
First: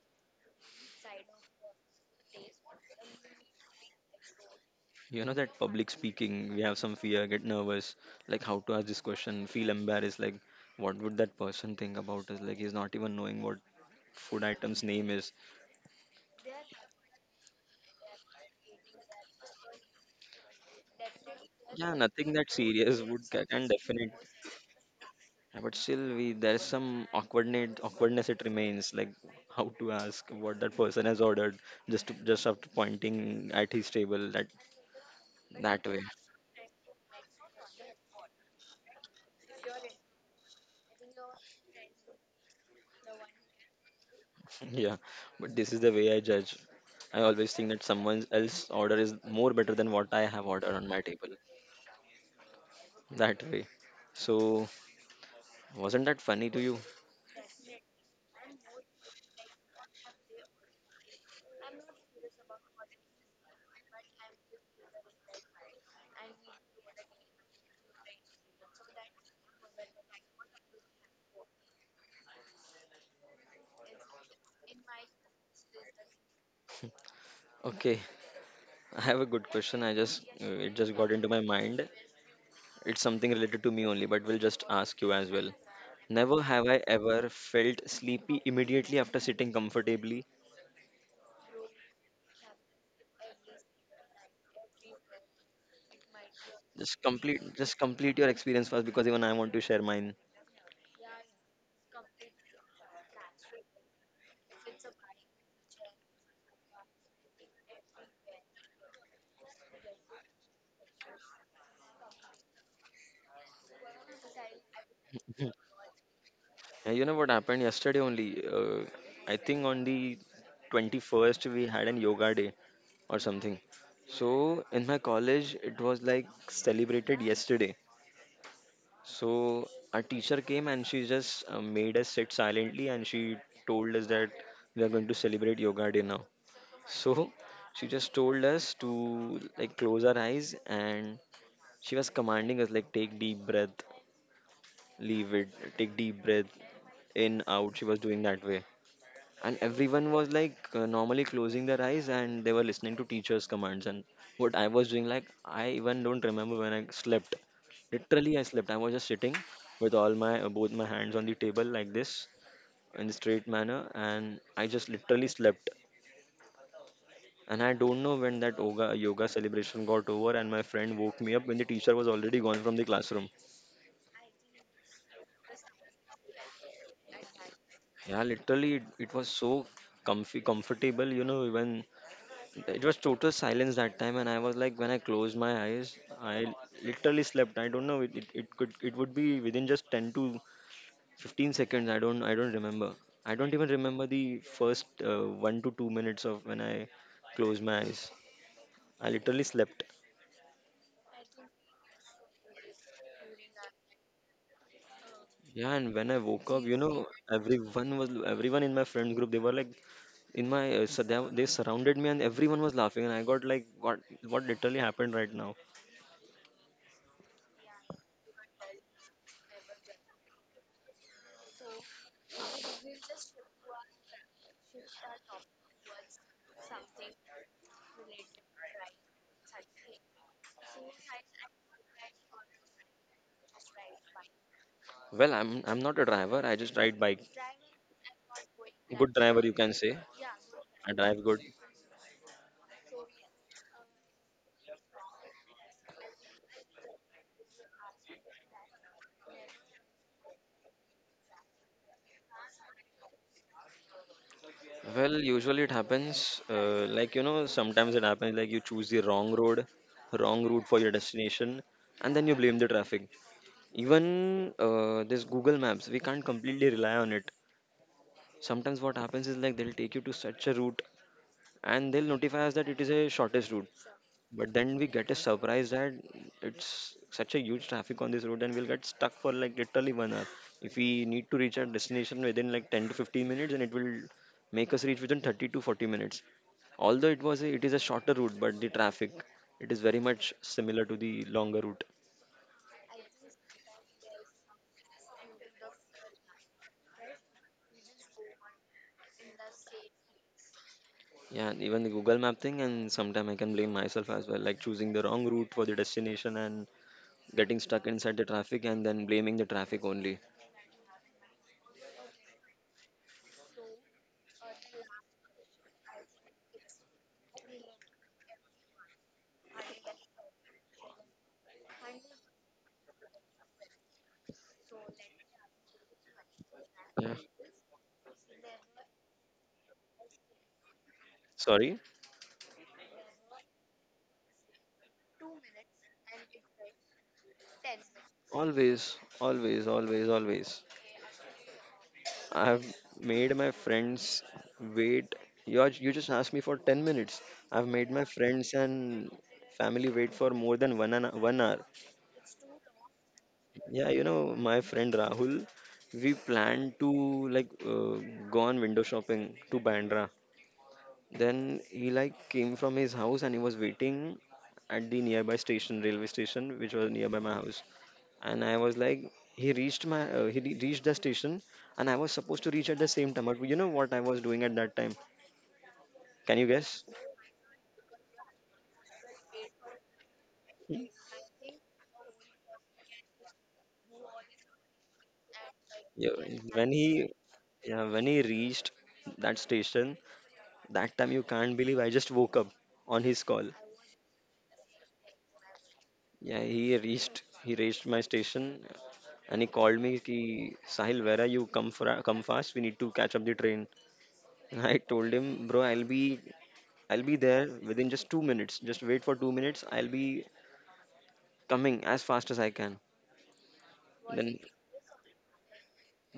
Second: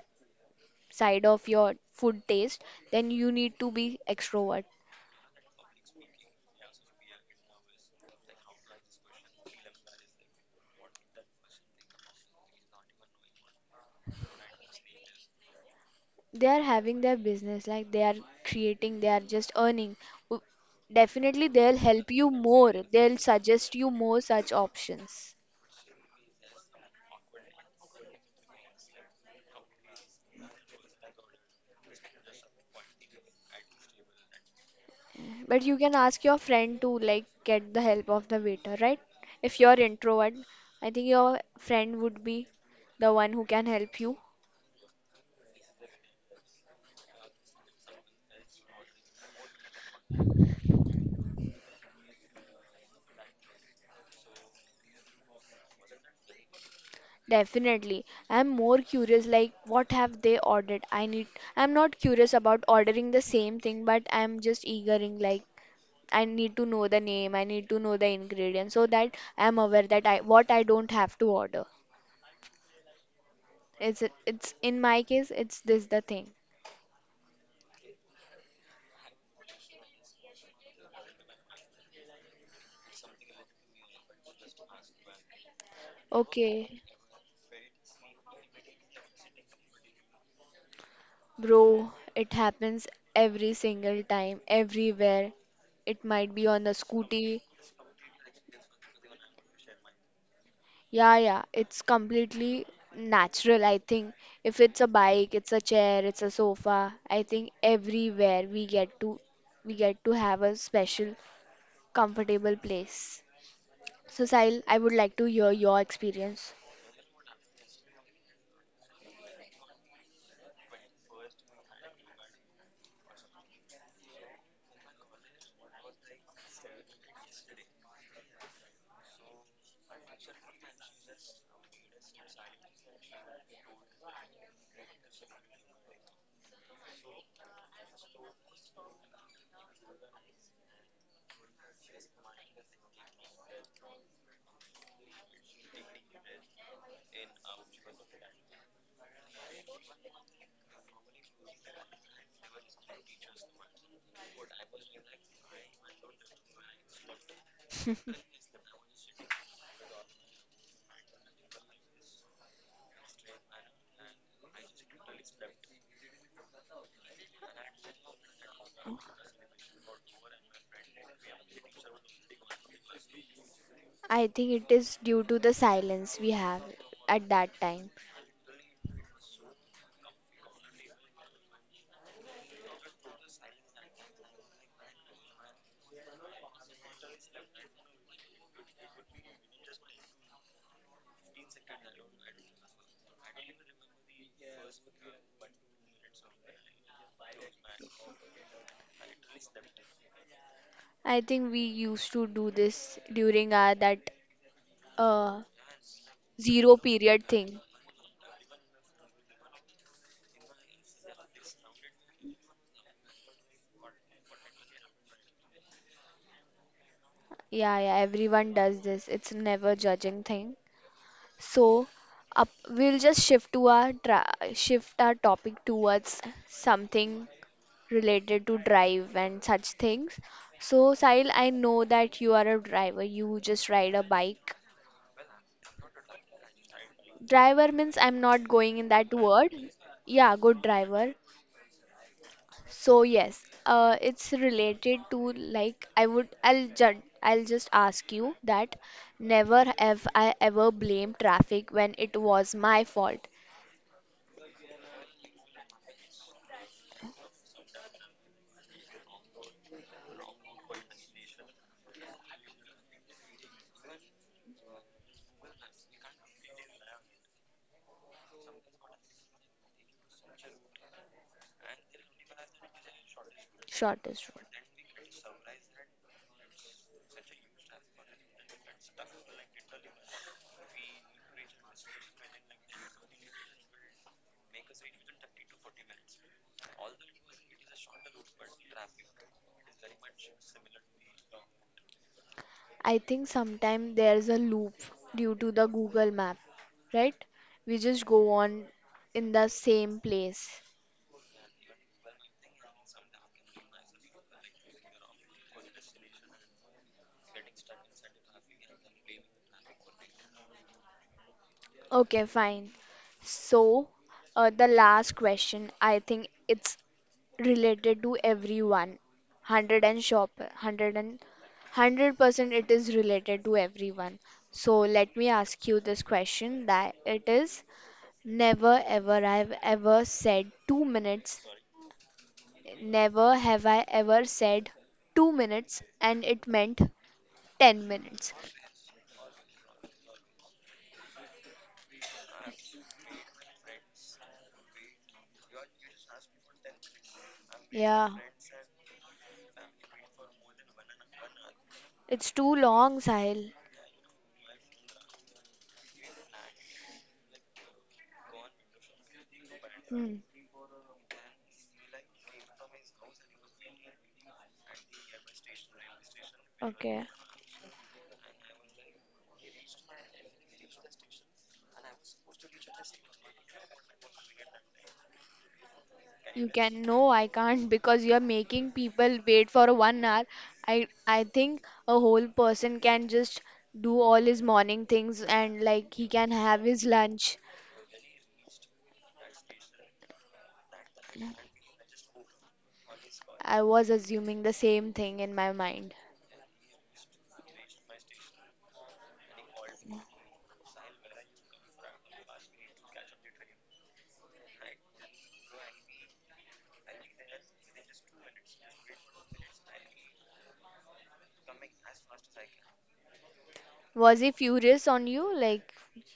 S2: side of your food taste, then you need to be extrovert.
S1: You know that public speaking, we have some fear, get nervous, like how to ask this question, feel embarrassed, like what would that person think about us? Like he's not even knowing what food item's name is.
S2: They are having their business, like they are creating, they are just earning. W- Definitely, they'll
S1: Yeah,
S2: help you
S1: nothing that
S2: more.
S1: serious
S2: They'll
S1: would can
S2: suggest you
S1: definitely.
S2: more such options.
S1: Yeah, but still, we there's some awkwardness. Awkwardness it remains, like how to ask what that person has ordered, just to, just after pointing at his table that
S2: But you
S1: that
S2: can
S1: way.
S2: ask your friend to like get the help of the waiter, right? If you're introvert, I think your friend would be the one who can help you.
S1: Yeah, but this is the way I judge. I always think that someone else's order is more better than what I have ordered on my table. That way. So wasn't that funny to you?
S2: Definitely. I'm more curious like what have they ordered? I'm not curious about ordering the same thing, but I'm just eagering like I need to know the name, I need to know the ingredients so that I'm aware that I what I don't have to order. It's in my case it's this the thing.
S1: Okay, I have a good question. I just it just got into my mind. It's something related to me only, but we'll just ask you as well. Never have I
S2: Okay,
S1: ever felt sleepy immediately after sitting comfortably.
S2: bro, it happens every single time, everywhere. It might be on the scooty.
S1: Just complete your experience first, because even I want to share mine.
S2: Yeah, yeah, it's completely natural. I think if it's a bike, it's a chair, it's a sofa, I think everywhere we get to have a special comfortable place. So Sahil, I would like to hear your experience.
S1: Yeah, you know what happened yesterday only? I think on the 21st we had an yoga day or something. So in my college it was like celebrated yesterday. So our teacher came and she just made us sit silently and she told us that we are going to celebrate yoga day now. So she just told us to like close our eyes and she was commanding us like take deep breath, leave it, take deep breath, in out. She was doing that way. And everyone was like normally closing their eyes and they were listening to teacher's commands. And what I was doing, like, I even don't remember when I slept. Literally, I slept. I was just sitting with all my both my hands on the table like this in the straight manner, and I just literally slept. And I don't know when that yoga celebration got over, and my friend woke me up when the teacher was already gone from the classroom.
S2: I think it is due to the silence we have at that time.
S1: Yeah, literally, it was so comfy, comfortable, even it was total silence that time. And I was like, when I closed my eyes, I literally slept. I don't know, it would be within just 10 to 15 seconds. I don't remember. I don't even remember the first 1 to 2 minutes of when I closed my eyes. I literally slept.
S2: I think we used to do this during our that uh
S1: Yeah, and when I woke up,
S2: zero period thing.
S1: everyone in my friend group. They were like, in my so they surrounded me, and everyone was laughing. And I got like, what literally happened right now?
S2: Yeah, yeah, everyone does this. It's never judging thing. So up, we'll just shift our topic towards something related to drive and such things. So Sahil, I know that you are a driver. You just ride a bike.
S1: Well, I'm not a driver. I just ride bike.
S2: Driver means I'm not going in
S1: Good
S2: that
S1: driver, you
S2: word.
S1: can say.
S2: Yeah, good
S1: I
S2: driver.
S1: drive good.
S2: So yes, it's related to like I would I'll ju- I'll just ask you that never have I ever blamed traffic when it was my fault.
S1: Well, usually it happens. Like, sometimes it happens like you choose the wrong road, wrong route for your destination, and then you blame the traffic. Even this Google Maps, we can't completely rely on it. Sometimes what happens is like they'll take you to such a route, and they'll notify us that it is a shortest route,
S2: Shortest road.
S1: but then we get a surprise that it's such a huge traffic on this road, and we'll get stuck for like literally 1 hour if we need to reach our destination within like 10 to 15 minutes, and it will make us reach within 30 to 40 minutes, although it is a shorter route, but the traffic, it is very much similar to the longer route.
S2: I think sometimes there's a loop due to the Google map, right? We just go on in the same place.
S1: Yeah, and even the Google map thing, and sometime I can blame myself as well, like choosing the wrong route for the destination and getting stuck inside the traffic and then blaming the traffic only.
S2: Okay, fine. So, the last question, I think it's related to everyone. 100 and shop, 100 it is related to everyone. So, let me ask you this question that
S1: Yeah.
S2: it is never ever I've ever said 2 minutes
S1: Sorry.
S2: Never have I ever said 2 minutes and it meant 10 minutes.
S1: Always, always, always, always. I've made my friends wait. You just asked me for 10 minutes. I've made my
S2: Yeah,
S1: friends and family wait for more than one hour.
S2: it's too long, Sahil.
S1: Yeah, my friend Rahul, we planned to like go on window shopping to Bandra.
S2: Hmm.
S1: Then he like came from his house and he was waiting at the nearby station, railway station, which was
S2: Okay.
S1: nearby my house. And I was like, he reached my, he re- reached the station, and I was supposed to reach at the same time. But you know what I was doing at that time? Can
S2: You
S1: you
S2: can
S1: guess?
S2: no, I can't because you're making people wait for 1 hour. I think a whole person can just do all his morning things and like he
S1: Yeah,
S2: can have
S1: when
S2: his
S1: he,
S2: lunch.
S1: yeah, when he reached that station, that time you can't believe I just woke up on his call.
S2: I was assuming the same thing in my mind.
S1: Yeah, he reached my station, and he called me ki Sahil, where are you? Come fast. We need to catch up the train. I told him, bro, I'll be there within just 2 minutes. Just wait for 2 minutes. I'll be coming as fast as I can.
S2: Was he
S1: Then
S2: furious on you? Like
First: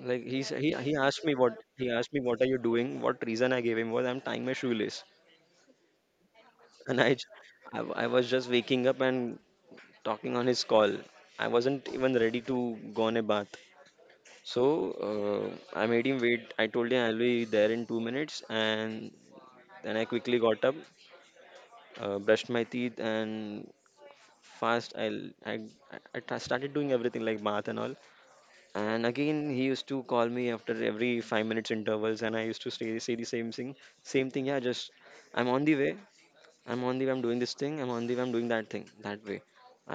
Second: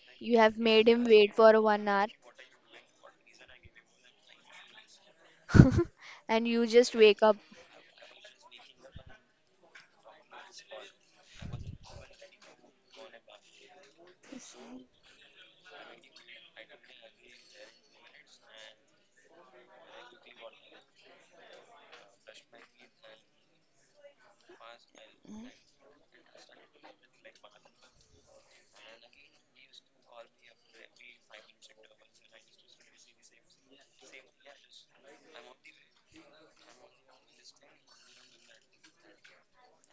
S1: like
S2: you
S1: he
S2: have
S1: sa- he
S2: made
S1: he
S2: him
S1: asked me
S2: wait
S1: what
S2: for one
S1: he
S2: hour
S1: asked me what are you doing? What reason I gave him was I'm tying my shoelace.
S2: and you just
S1: And I,
S2: wake
S1: j-
S2: up.
S1: I w- I was just waking up and talking on his call. I wasn't even ready to go on a bath. So I made him wait. I told him I'll be there in 2 minutes, and then I quickly got up, brushed my teeth, and fast. I l- I t- started doing everything like bath and all. And again, he used to call me after every 5 minutes intervals, and I used to say the same thing. Same thing, yeah. Just, I'm on the way. I'm on the way. I'm doing this thing. I'm on the way. I'm doing that thing. That way.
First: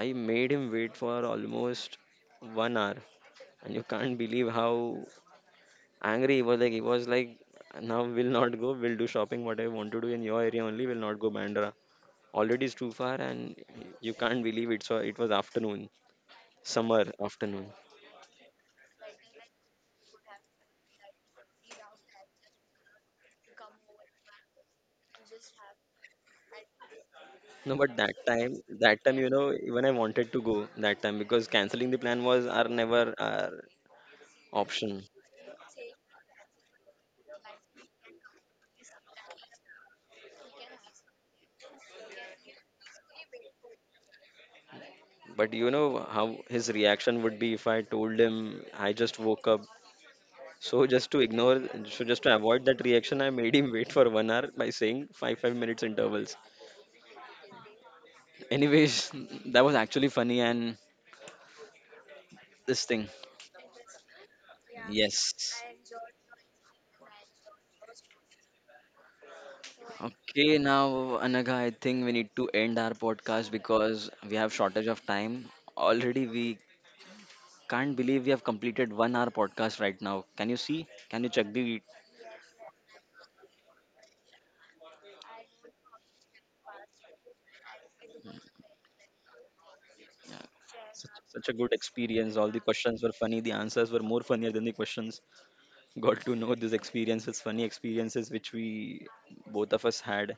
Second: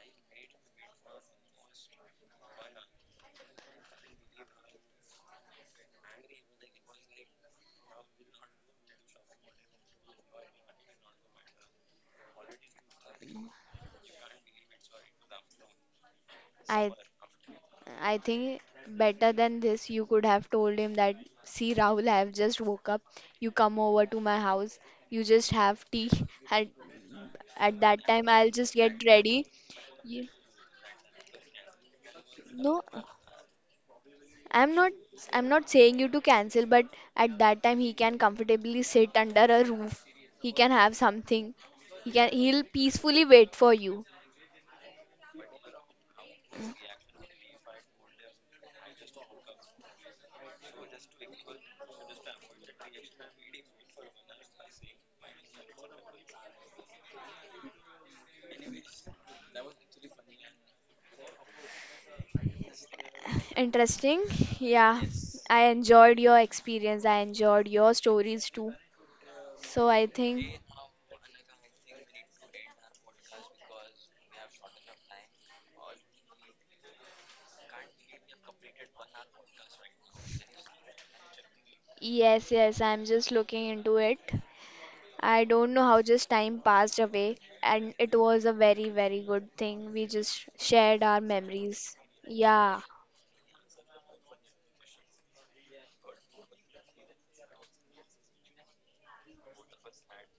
S1: I made him wait for almost 1 hour, and you can't believe how angry he was like now we'll not go, we'll do shopping what I want to do in your area only, we'll not go Bandra, already it's too far. And you can't believe it, so it was afternoon,
S2: I
S1: summer afternoon.
S2: I think better than this you could have told him that see Rahul I have just woke up. You come over to my house. You just have tea. At
S1: No,
S2: at
S1: but
S2: that
S1: that
S2: time I'll
S1: time
S2: just
S1: that
S2: get
S1: time
S2: ready.
S1: even I
S2: You,
S1: wanted to go that time, because canceling the plan was our
S2: no.
S1: never our
S2: I'm not
S1: option.
S2: I'm not saying you to cancel, but at that time he can comfortably sit under a roof. He can have something. He'll peacefully wait for you.
S1: But you know how his reaction would be if I told him I just woke up. So just to ignore so just to avoid that reaction, I made him wait for 1 hour by saying five five minutes intervals. Anyways, that was actually funny and this thing.
S2: Interesting. Yeah. I
S1: Yes.
S2: enjoyed your experience. I enjoyed your stories too. So I
S1: Okay,
S2: think
S1: now Anaga, I think we need to end our podcast because we have shortage of time. Already, we can't believe we have completed 1 hour podcast right now. Can you see? Can you check the?
S2: yes, yes, I'm just looking into it. I don't know how just time passed away, and it was a very, very good thing. We
S1: Yeah,
S2: just shared
S1: such,
S2: our
S1: such a good
S2: memories.
S1: experience. All the
S2: Yeah,
S1: questions were funny. The answers were more funnier than the questions. Got to know these experiences, funny experiences which we both of us had.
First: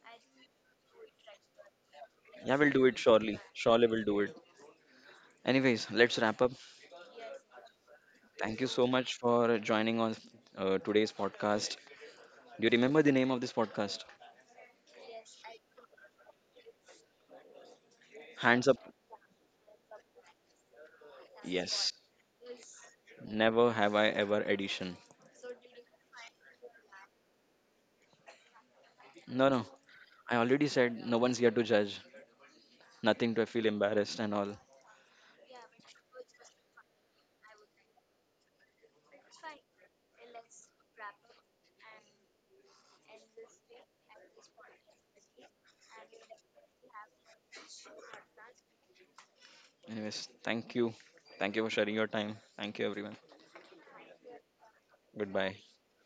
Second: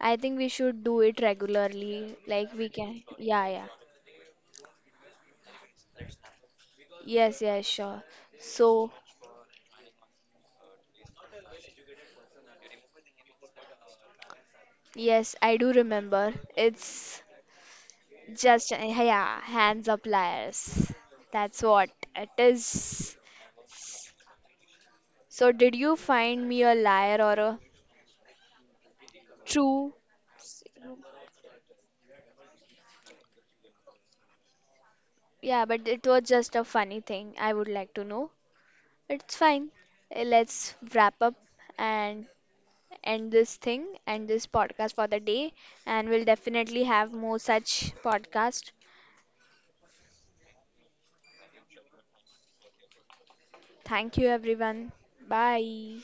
S2: I think we should do it regularly. Like
S1: Yeah,
S2: we
S1: we'll do it
S2: can.
S1: surely.
S2: Yeah, yeah.
S1: Surely, we'll do it. Anyways, let's wrap up.
S2: Yes, yes, sure.
S1: Thank you so
S2: So,
S1: much for joining on today's podcast. Do you remember the name of this podcast?
S2: yes, I do remember. It's
S1: Hands
S2: just,
S1: up.
S2: yeah, hands up liars. That's what
S1: Yes.
S2: it is.
S1: Never have I ever edition.
S2: So, did you find me a liar or a
S1: No, no.
S2: true?
S1: I already said no one's here to judge. Nothing to feel embarrassed and all.
S2: Yeah, but it was just a funny thing. I would like to know. It's fine. Let's wrap up and end this thing and this podcast for the day. And we'll definitely have more such podcast.
S1: Anyways, thank you. Thank you for sharing your time. Thank you, everyone.
S2: Thank you, everyone.
S1: Goodbye.
S2: Bye.